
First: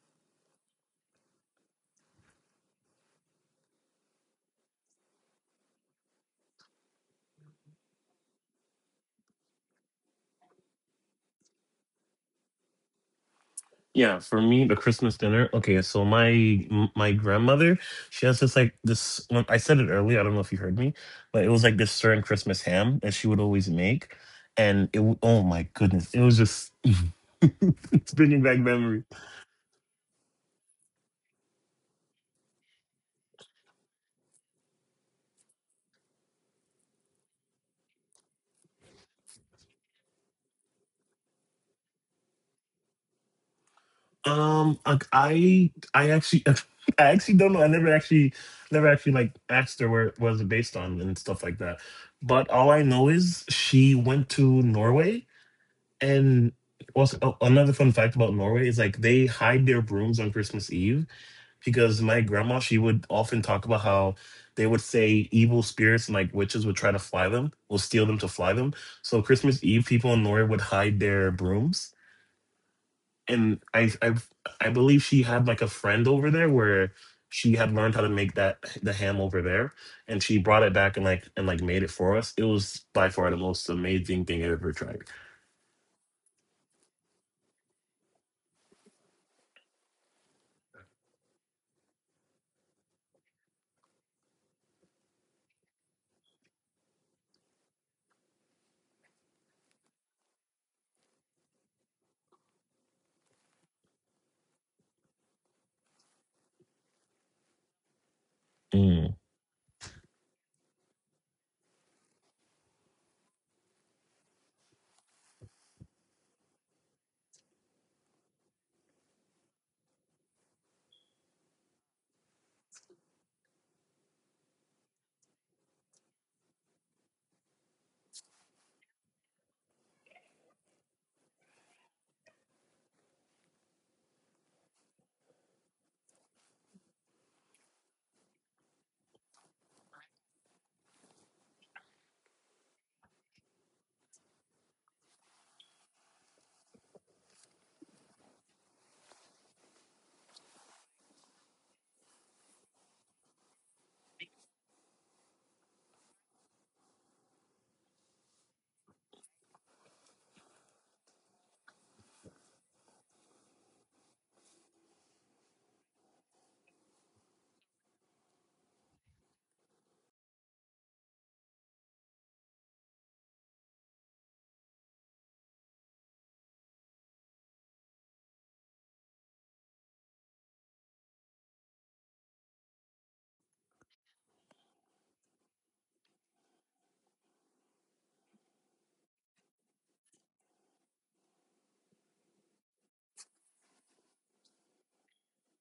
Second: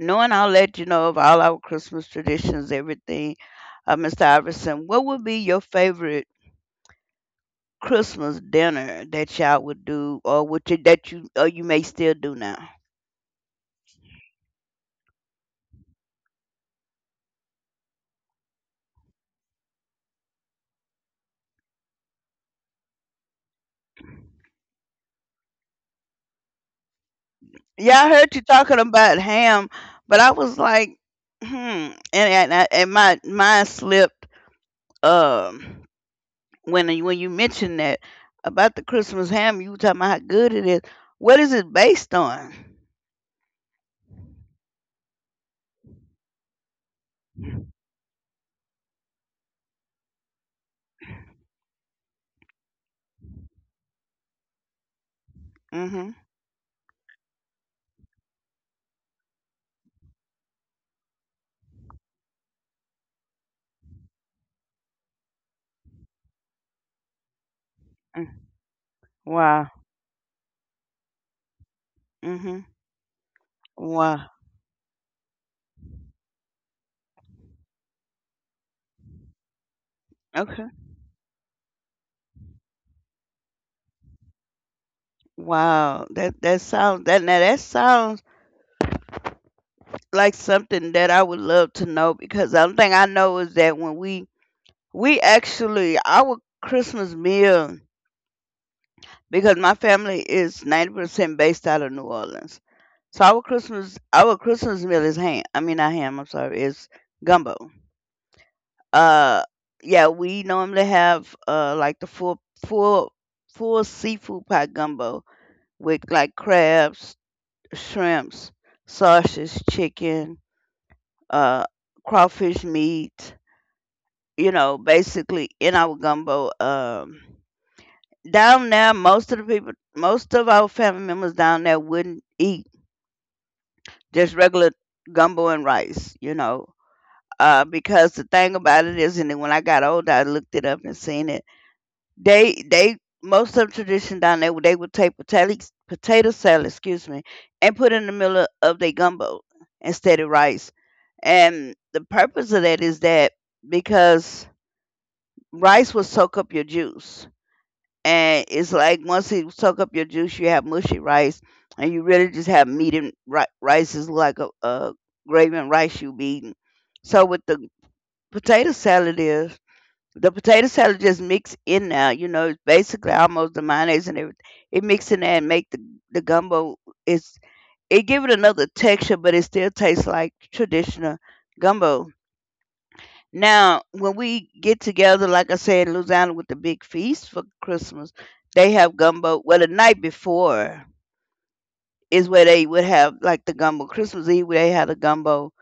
[SPEAKER 1] knowing I'll let you know of all our Christmas traditions, everything, Mr. Iverson, what would be your favorite Christmas dinner that y'all would do, or would you, that you, or you may still do now?
[SPEAKER 2] Yeah, for me, the Christmas dinner. Okay, so my grandmother, she has this like this. Well, I said it earlier. I don't know if you heard me, but it was like this certain Christmas ham that she would always make, and oh my goodness, it was just
[SPEAKER 1] Yeah, I
[SPEAKER 2] it's
[SPEAKER 1] heard
[SPEAKER 2] bringing
[SPEAKER 1] you
[SPEAKER 2] back
[SPEAKER 1] talking
[SPEAKER 2] memory.
[SPEAKER 1] about ham, but I was like, hmm, I- and my mind slipped. Um, when you- when you mentioned that about the Christmas ham, you were talking about how good it is. What is it based on?
[SPEAKER 2] I actually I actually don't know. I never actually never actually like asked her where it was based on and stuff like that. But all I know is she went to Norway.
[SPEAKER 1] Mm-hmm.
[SPEAKER 2] And also, oh, another fun fact about Norway is like they hide their brooms on Christmas Eve, because my grandma, she would often talk about how they would say evil spirits and like witches would try to fly them, will steal them to fly them. So Christmas
[SPEAKER 1] Wow.
[SPEAKER 2] Eve, people in Norway would hide their brooms,
[SPEAKER 1] Mm-hmm.
[SPEAKER 2] and
[SPEAKER 1] Wow.
[SPEAKER 2] I believe she had like a friend over there where she had learned how to make that the ham over there, and she brought
[SPEAKER 1] Okay.
[SPEAKER 2] it back and like made it for us. It was by far the most amazing thing I ever tried.
[SPEAKER 1] Wow. That that sounds that now that sounds like something that I would love to know, because the only thing I know is that when we actually our Christmas meal, because my family is 90% based out of New Orleans. So our Christmas meal is ham. I mean not ham, I'm sorry, is gumbo. Uh, yeah, we normally have like the full full seafood pot gumbo with like crabs, shrimps, sausage, chicken, uh, crawfish meat. You know, basically in our gumbo. Down there, most of the people, most of our family members down there wouldn't eat just regular gumbo and rice. You know, because the thing about it is, and then when I got older, I looked it up and seen it. They most of the tradition down there, they would take potato salad, excuse me, and put it in the middle of their gumbo instead of rice. And the purpose of that is that because rice will soak up your juice. And it's like once it soak up your juice, you have mushy rice, and you really just have meat and rice is like a gravy and rice you be eating. So with the potato salad is, the potato salad just mix in now. You know, it's basically almost the mayonnaise and everything. It mix in there and make the gumbo. It's, it give it another texture, but it still tastes like traditional gumbo. Now, when we get together, like I said, in Louisiana with the big feast for Christmas, they have gumbo. Well, the night before is where they would have like the gumbo. Christmas Eve, where they had a gumbo,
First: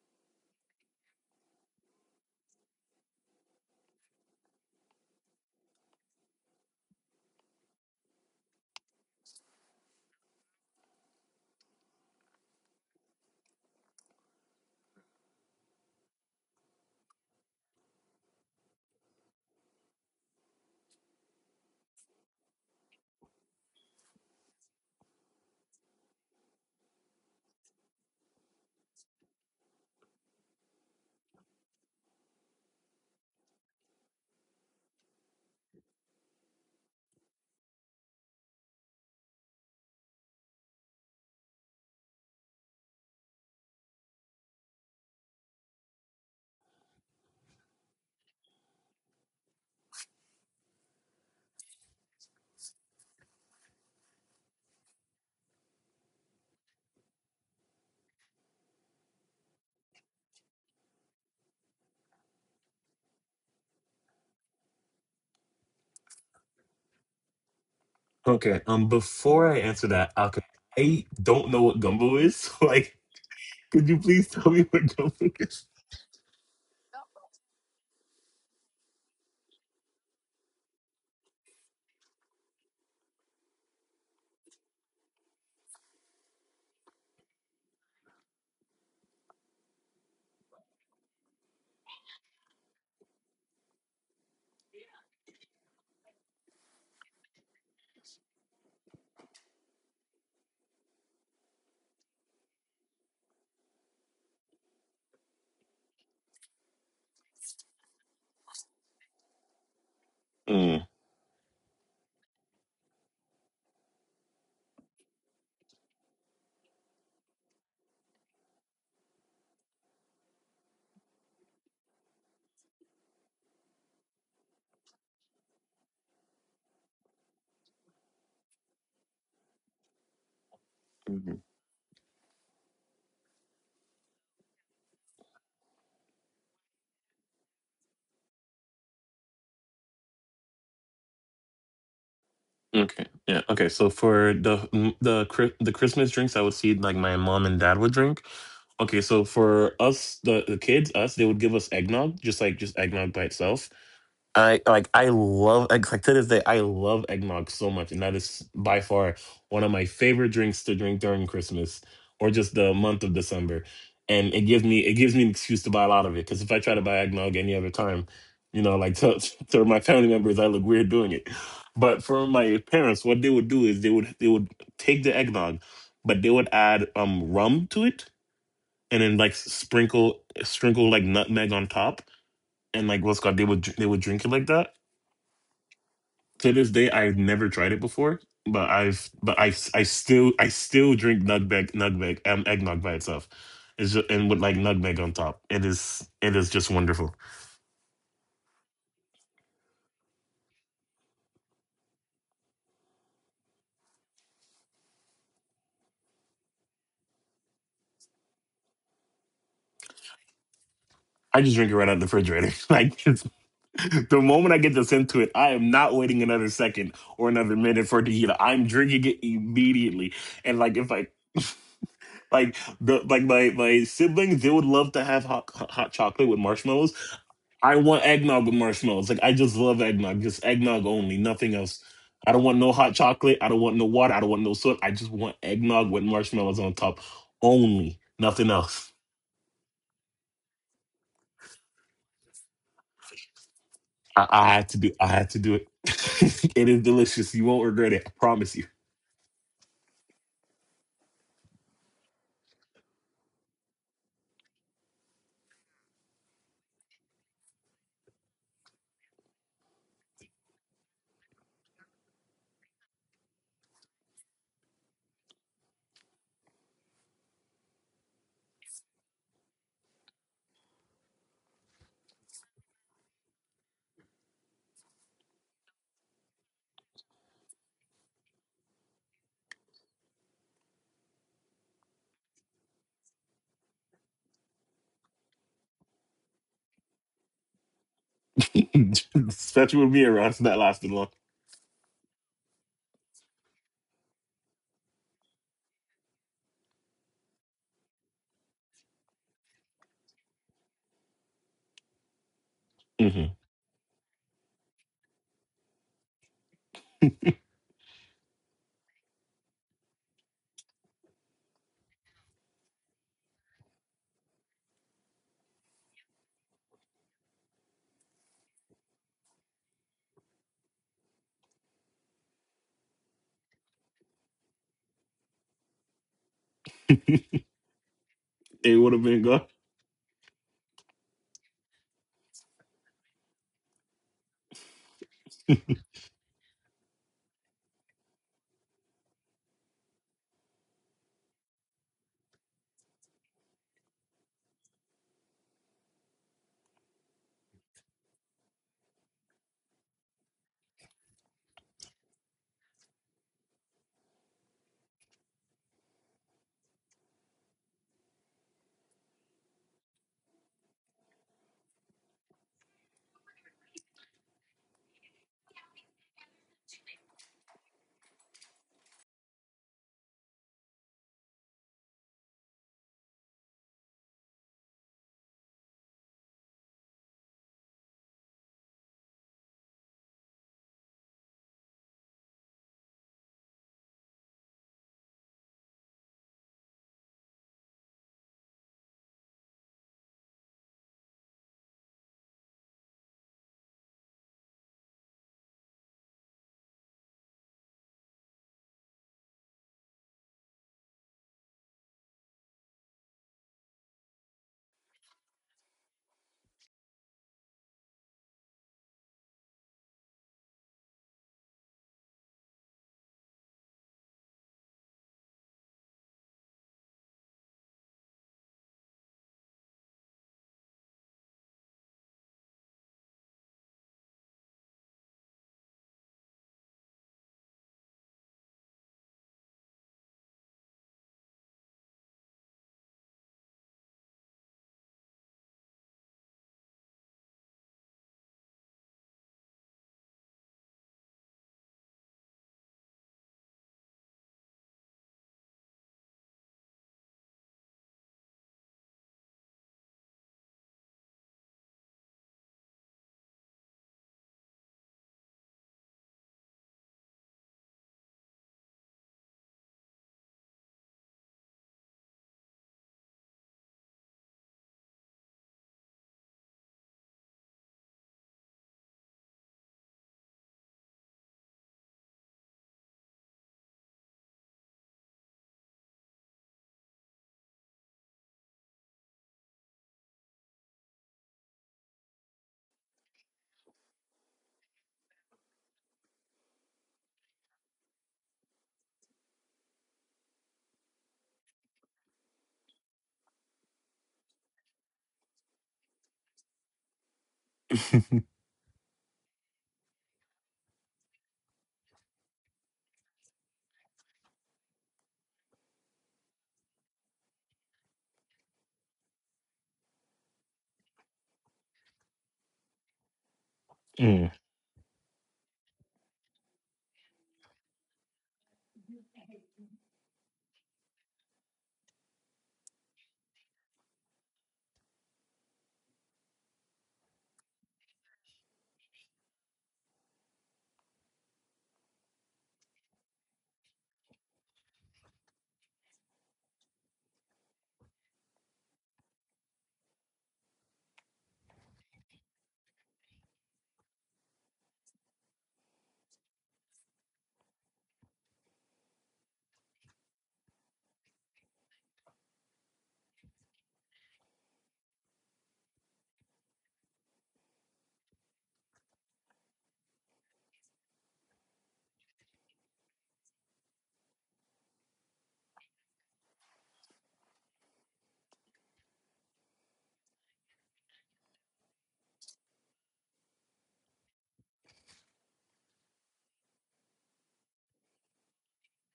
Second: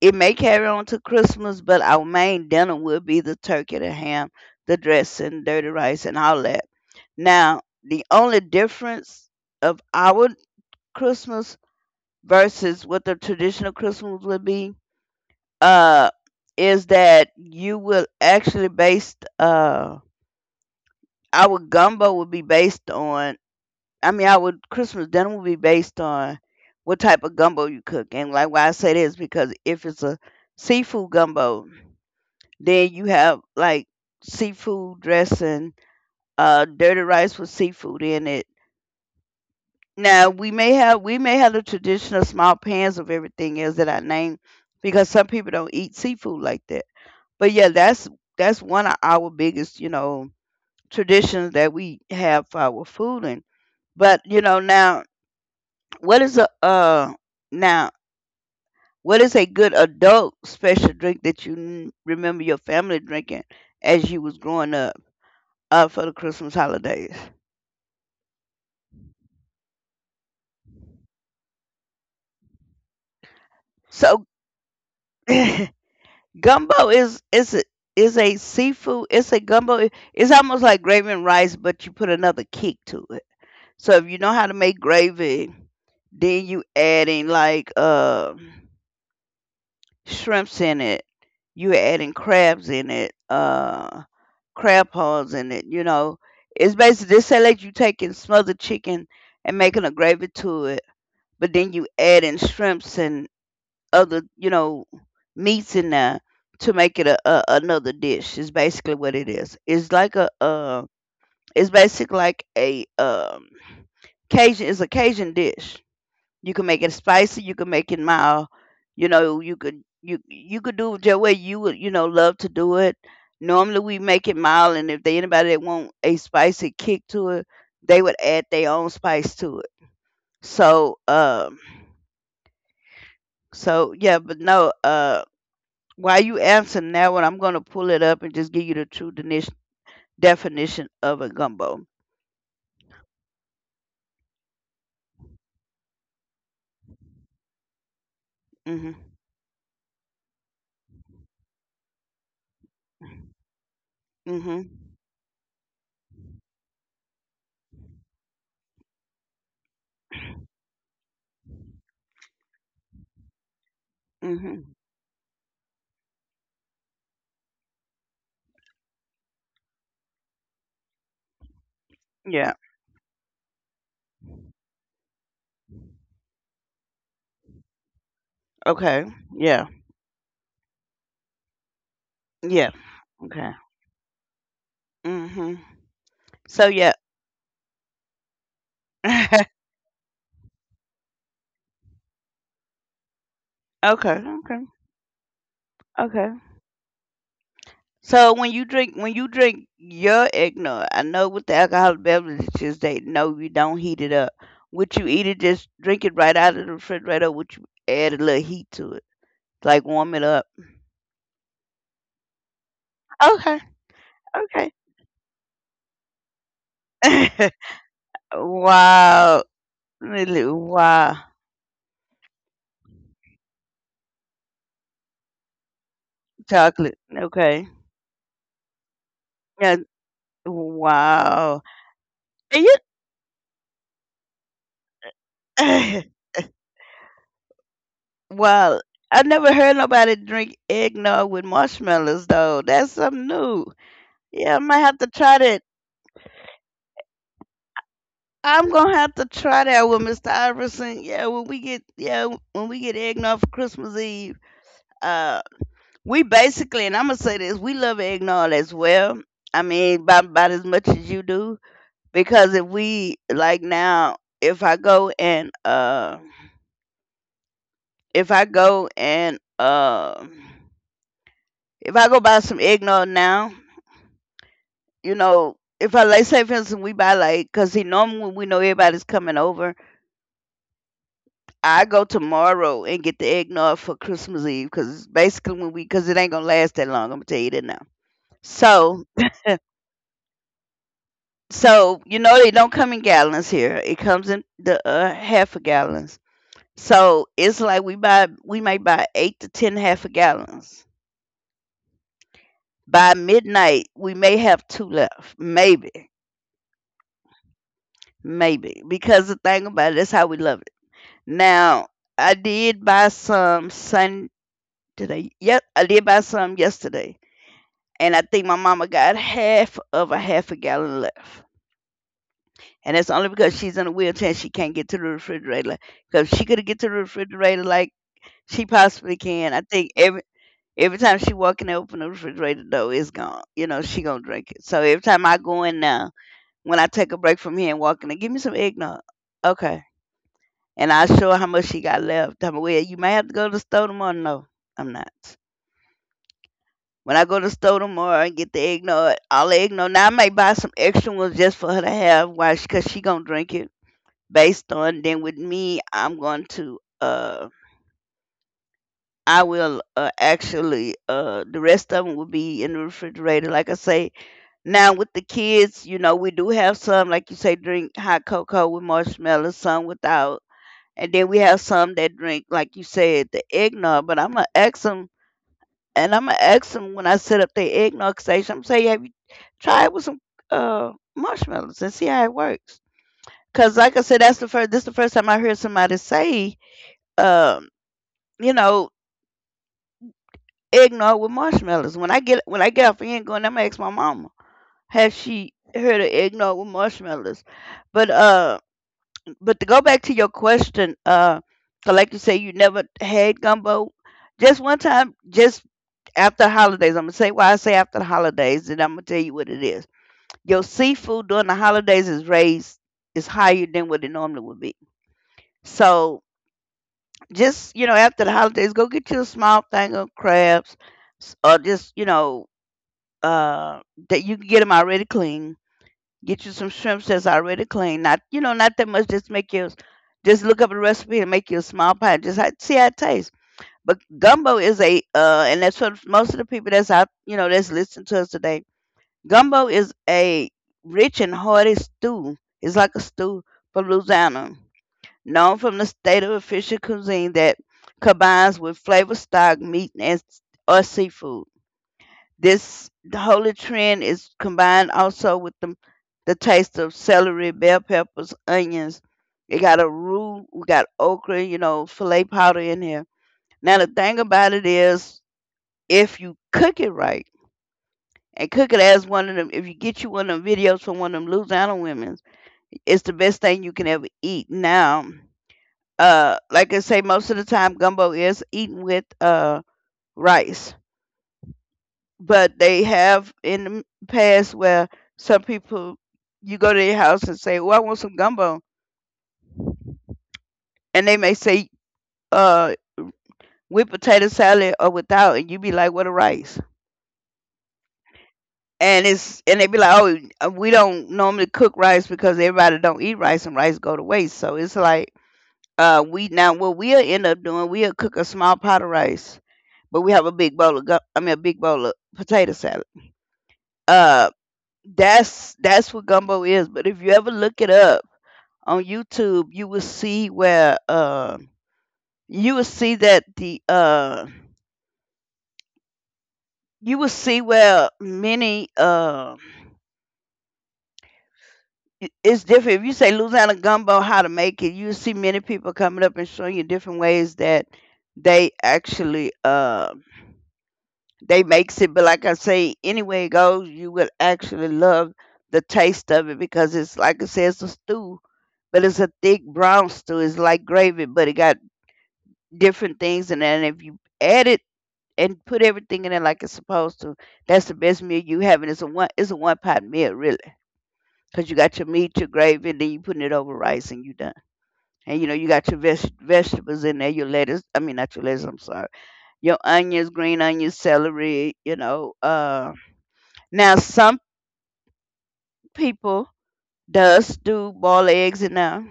[SPEAKER 1] it may carry on to Christmas, but our main dinner will be the turkey, the ham, the dressing, dirty rice, and all that. Now, the only difference of our Christmas versus what the traditional Christmas would be, uh, is that you will actually based our gumbo will be based on, I mean our Christmas dinner will be based on what type of gumbo you cook. And like why I say this, because if it's a seafood gumbo, then you have like seafood dressing, dirty rice with seafood in it. Now we may have the traditional small pans of everything else that I named, because some people don't eat seafood like that. But yeah, that's one of our biggest, you know, traditions that we have for our fooding. But you know, now what is a uh now what is a good adult special drink that you n- remember your family drinking as you was growing up? For the Christmas holidays.
[SPEAKER 2] Okay. Before I answer that, okay, I don't know what gumbo is. So like, could you
[SPEAKER 1] So
[SPEAKER 2] please tell me what gumbo is?
[SPEAKER 1] gumbo is is a seafood. It's a gumbo. It's almost like gravy and rice, but you put another kick to it. So if you know how to make gravy, then you adding like shrimps in it. You adding crabs in it. Crab paws in it. You know, it's basically they say like you taking smothered chicken and making a gravy to it, but then you add in shrimps and other, you know, meats in there to make it a another dish. Is basically what it is. It's like a
[SPEAKER 2] Mm.
[SPEAKER 1] it's basically like a Cajun. It's a Cajun dish. You can make it spicy. You can make it mild. You know, you could you could do it your way. You would you know love to do it. Normally we make it mild, and if they anybody that want a spicy kick to it, they would add their own spice to it. So
[SPEAKER 2] Mhm.
[SPEAKER 1] yeah, but no. While you answering that one, I'm gonna pull it up and just give you the true definition of a gumbo.
[SPEAKER 2] Okay. Yeah. Okay. So for the the the Christmas drinks, I would see like my mom and dad would drink. Okay.
[SPEAKER 1] Mhm.
[SPEAKER 2] So for us, the kids, us, they would give us eggnog, just like just eggnog by itself.
[SPEAKER 1] Mhm.
[SPEAKER 2] I love like to this day I love eggnog so much, and that is by far one of my favorite drinks to drink during Christmas or just the month of December. And it gives
[SPEAKER 1] Mhm.
[SPEAKER 2] me, an excuse to buy a lot of it, because if I try to buy eggnog any other time, you know, like to my family members, I look weird doing it. But for
[SPEAKER 1] Yeah.
[SPEAKER 2] my parents, what they would do is they would take the eggnog, but they would add rum to it, and
[SPEAKER 1] Okay.
[SPEAKER 2] then like
[SPEAKER 1] Yeah.
[SPEAKER 2] sprinkle like nutmeg on top,
[SPEAKER 1] Yeah.
[SPEAKER 2] and like what's called
[SPEAKER 1] Okay.
[SPEAKER 2] they would drink it like that.
[SPEAKER 1] Mhm.
[SPEAKER 2] To
[SPEAKER 1] So
[SPEAKER 2] this day
[SPEAKER 1] yeah.
[SPEAKER 2] I've never tried it before, but I've but I still drink nutmeg eggnog by itself. It's just,
[SPEAKER 1] okay.
[SPEAKER 2] and with like
[SPEAKER 1] Okay.
[SPEAKER 2] nutmeg on top. It is
[SPEAKER 1] Okay.
[SPEAKER 2] it is just wonderful.
[SPEAKER 1] So when you drink your eggnog, I know with the alcoholic beverages they no, you don't heat it up. Would you either just drink it right out of the refrigerator? Or would you add a little heat to it, like warm it up?
[SPEAKER 2] I just drink it right out of the refrigerator.
[SPEAKER 1] Okay.
[SPEAKER 2] The moment I
[SPEAKER 1] Okay.
[SPEAKER 2] get this into it, I am not waiting another second or another minute for it to heat up. I'm drinking it
[SPEAKER 1] wow.
[SPEAKER 2] immediately.
[SPEAKER 1] Really?
[SPEAKER 2] And like if I
[SPEAKER 1] Wow.
[SPEAKER 2] like the like my siblings, they would love to have hot chocolate with marshmallows.
[SPEAKER 1] Chocolate. Okay.
[SPEAKER 2] I want eggnog with marshmallows. Like I just
[SPEAKER 1] Yeah.
[SPEAKER 2] love eggnog. Just eggnog only, nothing
[SPEAKER 1] Wow.
[SPEAKER 2] else. I don't want
[SPEAKER 1] And
[SPEAKER 2] no hot chocolate. I don't want no water. I don't want no soda. I just want eggnog with
[SPEAKER 1] you,
[SPEAKER 2] marshmallows on top only, nothing
[SPEAKER 1] wow.
[SPEAKER 2] else.
[SPEAKER 1] I never heard nobody drink eggnog with marshmallows though. That's something new.
[SPEAKER 2] I
[SPEAKER 1] Yeah, I
[SPEAKER 2] had to
[SPEAKER 1] might
[SPEAKER 2] do.
[SPEAKER 1] have
[SPEAKER 2] I
[SPEAKER 1] to
[SPEAKER 2] had to
[SPEAKER 1] try
[SPEAKER 2] do
[SPEAKER 1] that.
[SPEAKER 2] it. It is delicious. You won't regret it. I promise you.
[SPEAKER 1] I'm gonna have to try that with Mr. Iverson. Yeah, when we get yeah when we get eggnog for Christmas Eve, uh, we basically and I'm gonna say this, we love eggnog as well. I mean, about as much as you do. Because if we like now if I go and if I go and if I go buy some eggnog now, you know if I like say for instance we buy like because see normally when we know everybody's coming over, I go tomorrow and get the eggnog for Christmas Eve, because basically when we because it ain't gonna last that long, I'm gonna tell you that now. so
[SPEAKER 2] Especially with me around, so that lasted long.
[SPEAKER 1] so you know they don't come in gallons here, it comes in the half a gallons. So it's like we may buy 8 to 10 half a gallons. By
[SPEAKER 2] Hmm.
[SPEAKER 1] midnight, we may have two left. Maybe. Maybe. Because the thing about it, that's how we love it. Now, I did buy some Sunday. Yep, I did buy some yesterday. And I think my mama got half of a half a gallon left. And that's only because she's in a wheelchair and she can't get to the refrigerator. Because if she could get to the refrigerator, like she
[SPEAKER 2] It would have
[SPEAKER 1] possibly
[SPEAKER 2] been good.
[SPEAKER 1] can. I think every time she walk in there, open the refrigerator door, it's gone. You know, she gonna drink it. So every time I go in now, when I take a break from here and walk in there, give me some eggnog. Okay. And I show her how much she got left. I'm well, you may have to go to the store tomorrow. No, I'm not. When I go to the store tomorrow and get the eggnog, all the eggnog. Now I may buy some extra ones just for her to have. Why? Because she gonna drink it. Based on then with me, I'm going to I will, actually the rest of them will be in the refrigerator. Like I say, now with the kids, we do have some, like you say, drink hot cocoa with marshmallows, some without, and then we have some that drink, like you said, the eggnog. But I'm gonna ask them, and I'm gonna ask them when I set up the eggnog station. I'm say, have you tried with some marshmallows and see how it works? Cause like I said, that's the first. This the first time I heard somebody say, um, you know, eggnog with marshmallows. When I get off the end going, I'm gonna ask my mama, has she heard of eggnog with marshmallows? But uh. But to go back to your question, 'cause like you say, you never had gumbo. Just one time, just after the holidays. I'm gonna say why I say after the holidays, and I'm gonna tell you what it is. Your seafood during the holidays is raised, is higher than what it normally would be. So just, after the holidays, go get you a small thing of crabs, or just, uh, that you can get them already clean. Get you some shrimps that's already clean. Not, not that much. Just make you just look up a recipe and make you a small pot. Just see how it tastes. But gumbo is a, and that's what most of the people that's out, that's listening to us today. Gumbo is a rich and hearty stew. It's like a stew from Louisiana, known from the state of official cuisine that combines with flavor stock meat or seafood. This the holy trend is combined also with the taste of celery, bell peppers, onions. It got a roux, we got okra, filet powder in here. Now, the thing about it is, if you cook it right and cook it as one of them, if you get you one of them videos from one of them Louisiana women, it's the best thing you can ever eat. Now, like I say, most of the time gumbo is eaten with rice, but they have in the past where some people, you go to their house and say, "Well, I want some gumbo," and they may say, "Uh, with potato salad or without," and you be like, "What a rice." And they be like, "Oh, we don't normally cook rice because everybody don't eat rice and rice go to waste." So it's like, we, now what we'll end up doing, we'll cook a small pot of rice, but we have a big bowl of I mean a big bowl of potato salad. Uh, that's what gumbo is. But if you ever look it up on YouTube, you will see that the uh, you will see where many it's different. If you say Louisiana gumbo, how to make it, you will see many people coming up and showing you different ways that they actually, they makes it. But like I say, anyway it goes, you will actually love the taste of it, because it's like I said, it's a stew. But it's a thick brown stew. It's like gravy, but it got different things in it. And if you add it and put everything in it like it's supposed to, that's the best meal you having. It's a one pot meal, really, cause you got your meat, your gravy, and then you putting it over rice, and you done. And you know you got your vegetables in there, your lettuce. I mean, not your lettuce. I'm sorry. Your onions, green onions, celery. You know. Now some people does do boil eggs in there,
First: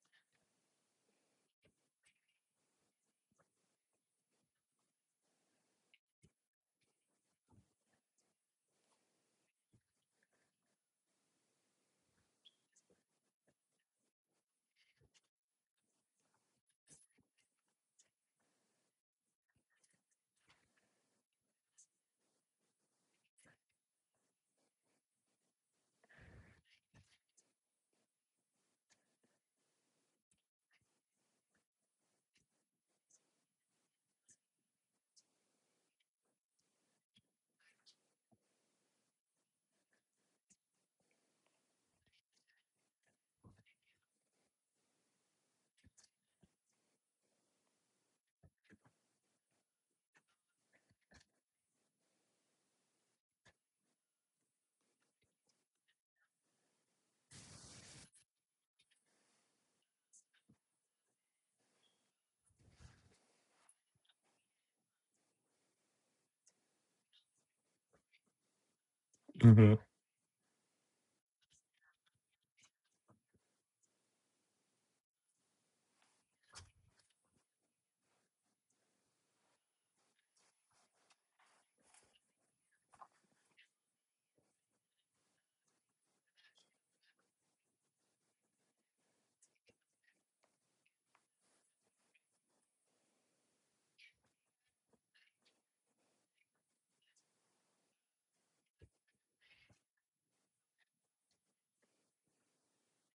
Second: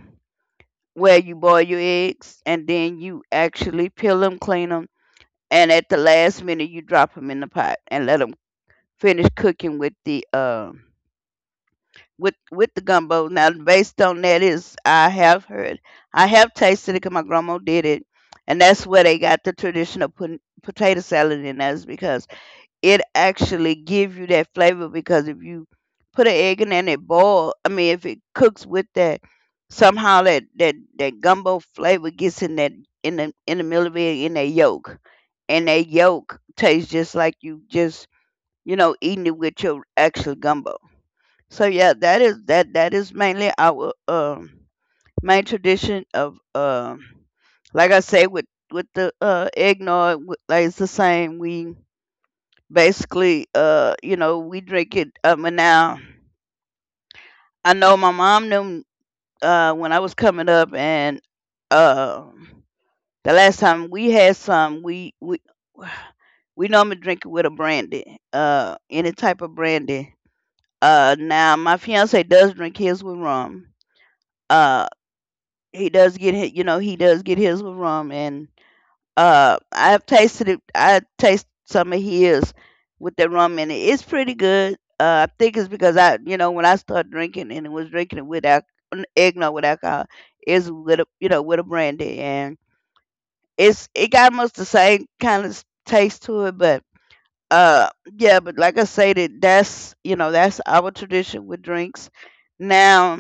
[SPEAKER 1] where you boil your eggs and then you actually peel them, clean them, and at the last minute you drop them in the pot and let them finish cooking with the with the gumbo. Now, based on that is, I have heard, I have tasted it because my grandma did it, and that's where they got the traditional potato salad in. That's because it actually give you that flavor. Because if you put an egg in there and it boil, I mean, if it cooks with that, somehow that gumbo flavor gets in that, in the, in the middle of it, in that yolk, and that yolk tastes just like you just, eating it with your actual gumbo. So yeah, that is, that is mainly our main tradition of, like I say, with the eggnog, like it's the same. We basically, we drink it, and now I know my mom knew, when I was coming up, and uh the last time we had some, we we normally drink it with a brandy, any type of
[SPEAKER 2] Mm-hmm.
[SPEAKER 1] brandy. Now my fiance does drink his with rum. Um He does get hit, you know, he does get his with rum. And I've tasted it. I taste some of his with the rum, and it's pretty good. I think it's because I, when I started drinking and was drinking it with eggnog with alcohol, is with a brandy, and it got almost the same kind of taste to it, but uh, yeah. But like I say, that's, that's our tradition with drinks. Now,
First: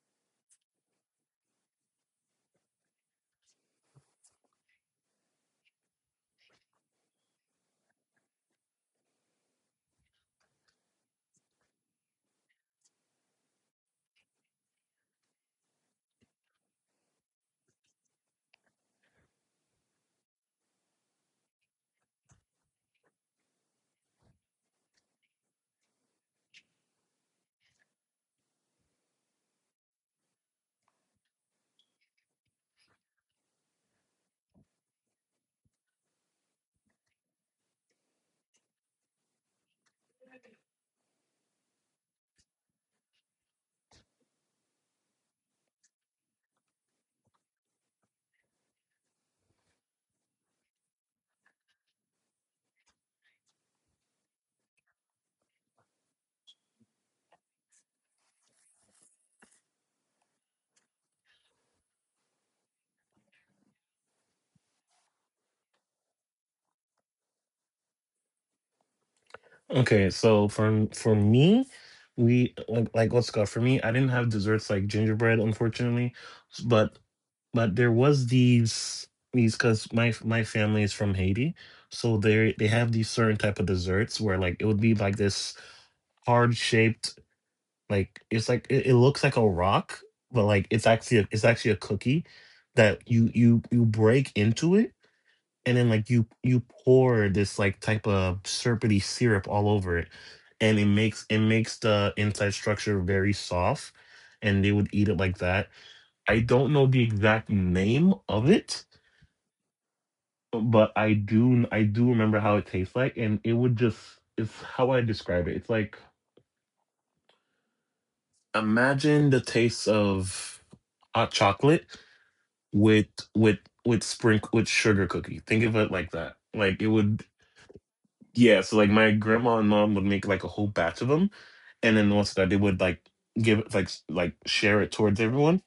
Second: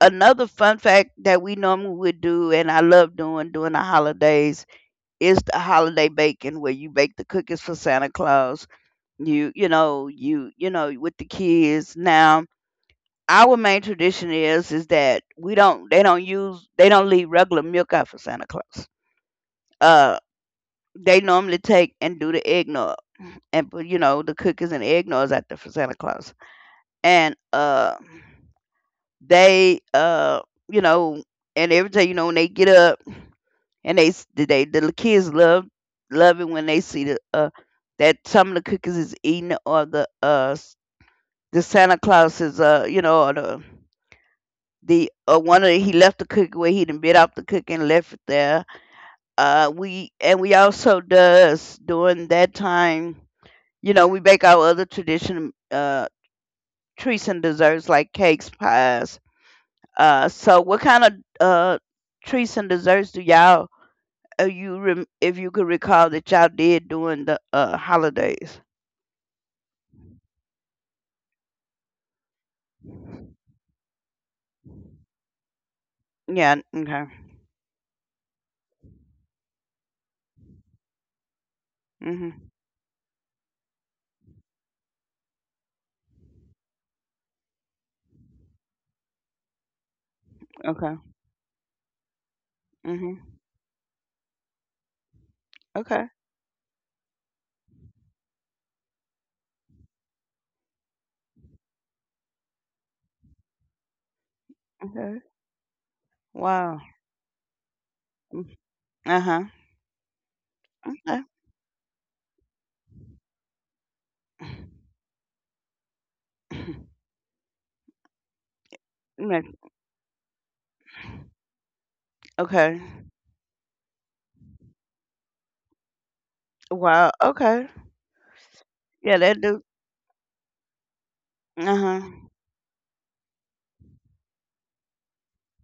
[SPEAKER 1] another fun fact that we normally would do and I love doing during the holidays is the holiday baking, where you bake the cookies for Santa Claus. With the kids. Now, our main tradition is, that we don't, they don't use, they don't leave regular milk out for Santa Claus. Uh they normally take and do the eggnog and put, you know, the cookies and eggnogs out there for Santa Claus. And they, you know and every day, you know, when they get up, and they s- they the little kids love it when they see the, that some of the cookies is eaten, or the Santa Claus is, or the one of the, he left the cookie where he done bit off the cookie and left it there. We also does during that time. You know, we bake our other traditional treats and desserts like cakes, pies. So what kind of uh treats and desserts do y'all, if you could recall that y'all did during the holidays.
[SPEAKER 2] Okay, so for me, we like let's go. For me, I didn't have desserts like gingerbread, unfortunately, s-
[SPEAKER 1] Yeah.
[SPEAKER 2] but.
[SPEAKER 1] Okay.
[SPEAKER 2] But there was these because my family is from Haiti, so
[SPEAKER 1] Mhm.
[SPEAKER 2] they have these certain type of desserts where like it would be like this hard shaped, like it's like it looks like a rock, but like it's
[SPEAKER 1] Okay.
[SPEAKER 2] actually a cookie that you
[SPEAKER 1] Mhm.
[SPEAKER 2] you you break into it, and then
[SPEAKER 1] Okay.
[SPEAKER 2] like you pour this like type of syrupy syrup all over it, and it makes the inside structure very soft, and they would eat it
[SPEAKER 1] Okay.
[SPEAKER 2] like that. I don't
[SPEAKER 1] Wow.
[SPEAKER 2] know the exact name of it,
[SPEAKER 1] Uh huh.
[SPEAKER 2] but I
[SPEAKER 1] Okay.
[SPEAKER 2] do I do remember how it tastes like, and it would just it's how I describe it. It's like imagine the
[SPEAKER 1] Okay.
[SPEAKER 2] taste of hot chocolate
[SPEAKER 1] Okay.
[SPEAKER 2] with with with sprinkle with sugar cookie. Think of it like that. Like it
[SPEAKER 1] Wow.
[SPEAKER 2] would,
[SPEAKER 1] Okay.
[SPEAKER 2] yeah. So like my
[SPEAKER 1] Yeah, that
[SPEAKER 2] grandma and
[SPEAKER 1] do.
[SPEAKER 2] mom would make like a whole batch of them,
[SPEAKER 1] Uh
[SPEAKER 2] and
[SPEAKER 1] huh.
[SPEAKER 2] then once that they would like give it like like share it towards everyone.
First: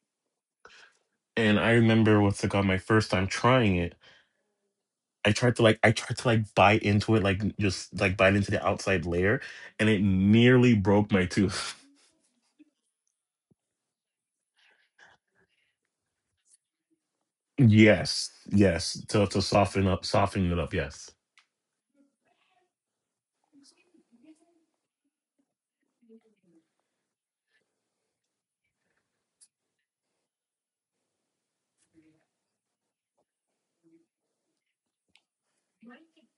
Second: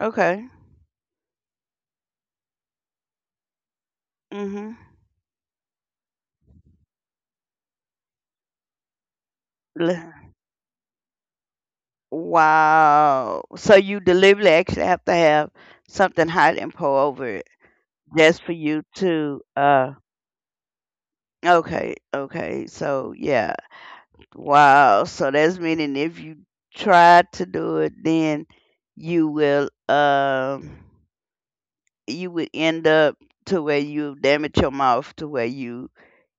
[SPEAKER 1] Okay.
[SPEAKER 2] And I remember what's it called my first time trying it,
[SPEAKER 1] Mhm.
[SPEAKER 2] I tried to like bite into it, like just like bite into the outside layer, and it
[SPEAKER 1] Le-
[SPEAKER 2] nearly broke my tooth.
[SPEAKER 1] Wow. So you deliberately actually have to have something hot and pour over it
[SPEAKER 2] Yes,
[SPEAKER 1] just for you
[SPEAKER 2] yes,
[SPEAKER 1] to.
[SPEAKER 2] to soften up, soften it up. Yes.
[SPEAKER 1] Okay. Okay. So yeah. Wow. So that's meaning if you try to do it, then you will um you would end up to where you damage your mouth to where you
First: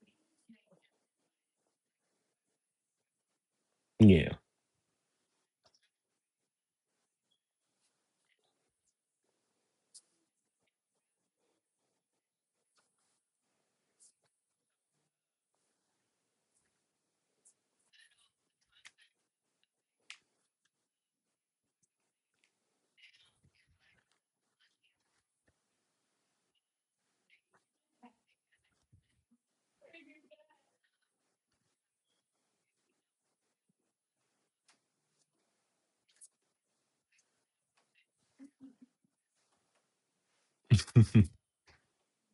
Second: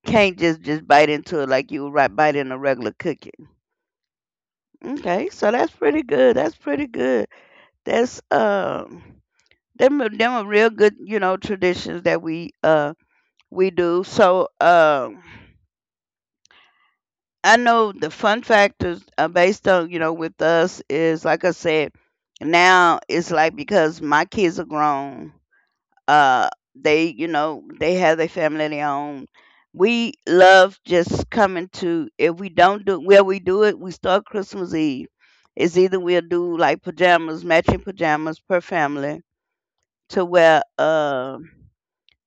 [SPEAKER 1] can't just bite into it like you would right bite in a regular cookie.
[SPEAKER 2] Yeah.
[SPEAKER 1] Okay, so that's pretty good. That's pretty good. That's, them are real good, you know, traditions that we do. So, I know the fun factors, based on, with us, is like I said. Now it's like, because my kids are grown, uh, they you know they have their family of their own. We love just coming to, if we don't do well, we do it, we start Christmas Eve. It's either we'll do like pajamas, matching pajamas per family, to where, uh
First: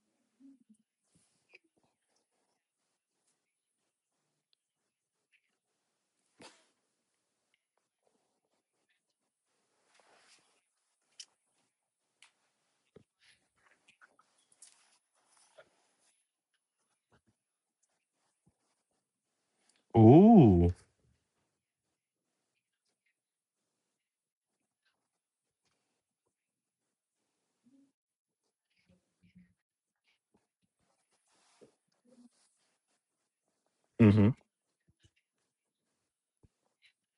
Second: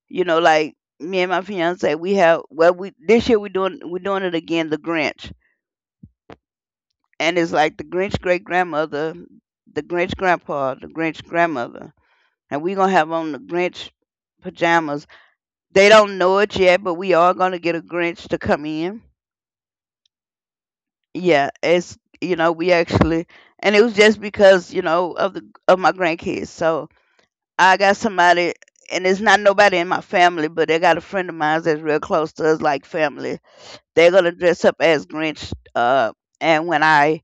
[SPEAKER 1] you know like, me and my fiance, we have, well, we, this year, we're doing it again, the Grinch. And it's like, the Grinch great grandmother, the Grinch grandpa, the Grinch grandmother, and we gonna have on the Grinch pajamas. They don't know it yet, but we are gonna get a Grinch to come in.
[SPEAKER 2] Ooh.
[SPEAKER 1] Yeah, it's, we actually, and it was just because, of the of my grandkids. So I got somebody, and it's not nobody in my family, but they got a friend of mine that's real close to us, like family. They're gonna
[SPEAKER 2] Mm-hmm.
[SPEAKER 1] dress up as Grinch, and when I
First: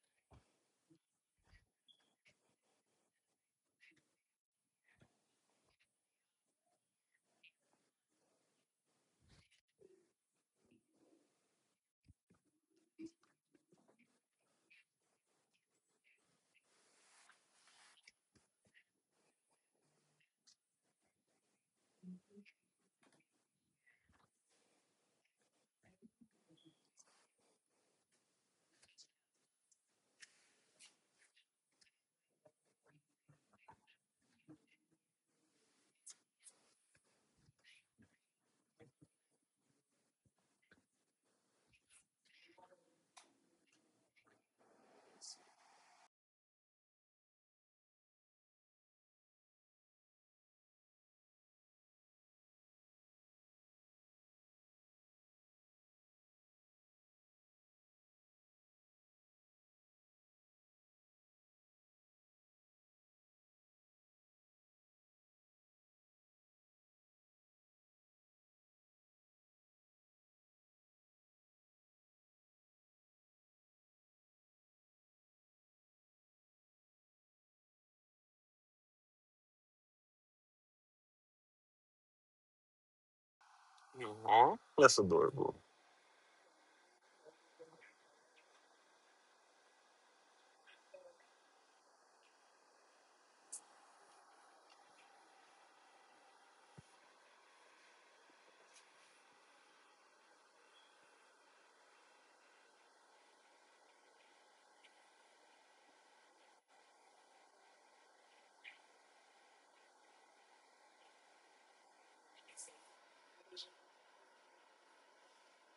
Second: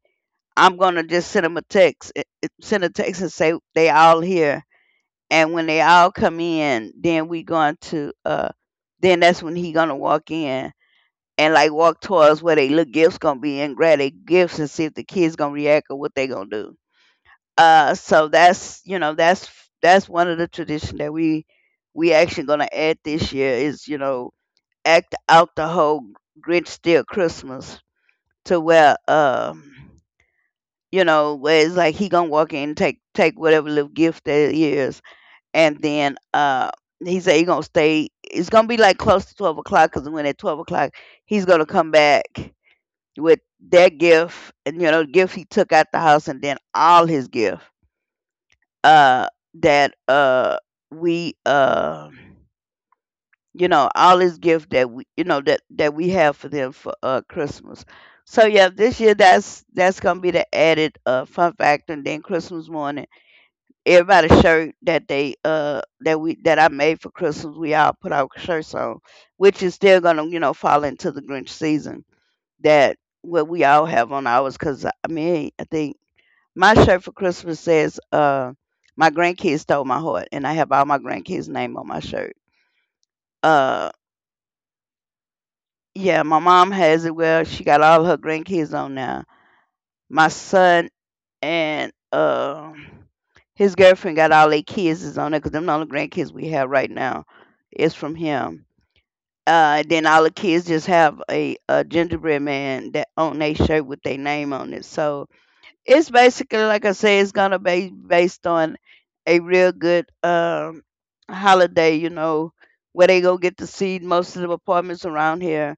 [SPEAKER 1] I'm gonna just send them a text, send a text and say they all here. And when they all come in, then we going to, then that's when he gonna walk in and like walk towards where they little gifts gonna be and grab their gifts and see if the kids gonna react or what they gonna do. So that's one of the tradition that we actually gonna add this year is act out the whole Grinch steal Christmas to where you know, where it's like he gonna walk in, take whatever little gift there is, and then he said he gonna stay. It's gonna be like close to 12 o'clock because when at 12 o'clock he's gonna come back with that gift, and you know, the gift he took out the house, and then all his gift uh, that we you know, all his gift that we you know that that we have for them for Christmas. So yeah, this year that's gonna be the added fun factor. And then Christmas morning everybody shirt that they that we that I made for Christmas, we all put our shirts on, which is still gonna fall into the Grinch season. That what we all have on ours, because I mean I think my shirt for Christmas says my grandkids stole my heart, and I have all my grandkids' name on my shirt. Uh
[SPEAKER 2] Aw, that's adorable.
[SPEAKER 1] yeah, my mom has it. Well, she got all her grandkids on now. My son and his girlfriend got all their kids is on there because them the only grandkids we have right now is from him. Then all the kids just have a gingerbread man that on their shirt with their name on it. So it's basically like I say, it's gonna be based on a real good holiday, you know, where they go get to see most of the apartments around here.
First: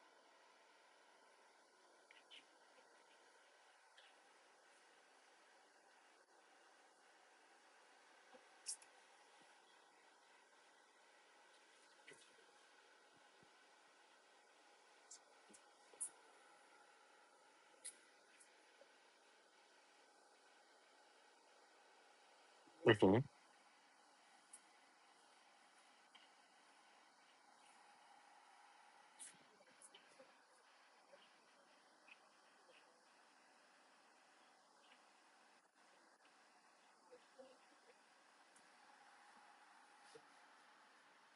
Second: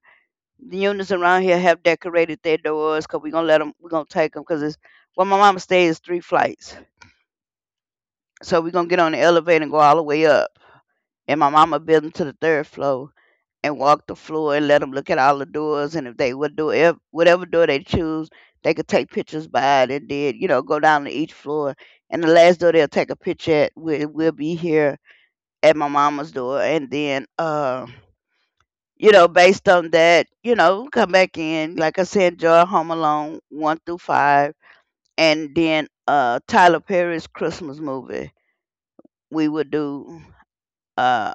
[SPEAKER 1] The units around here have decorated their doors because we're gonna take them because it's well, my mama stays three flights. So we're gonna get on the elevator and go all the way up. And my mama built them to the third floor and walk the floor and let them look at all the doors. And if they would do whatever door they choose, they could take pictures by it and then, you know, go down to each floor. And the last door they'll
[SPEAKER 2] Hmm.
[SPEAKER 1] take a picture at will be here at my mama's door. And then, you know, based on that, you know, come back in. Like I said, enjoy Home Alone 1 through 5. And then Tyler Perry's Christmas movie. We would do. Uh,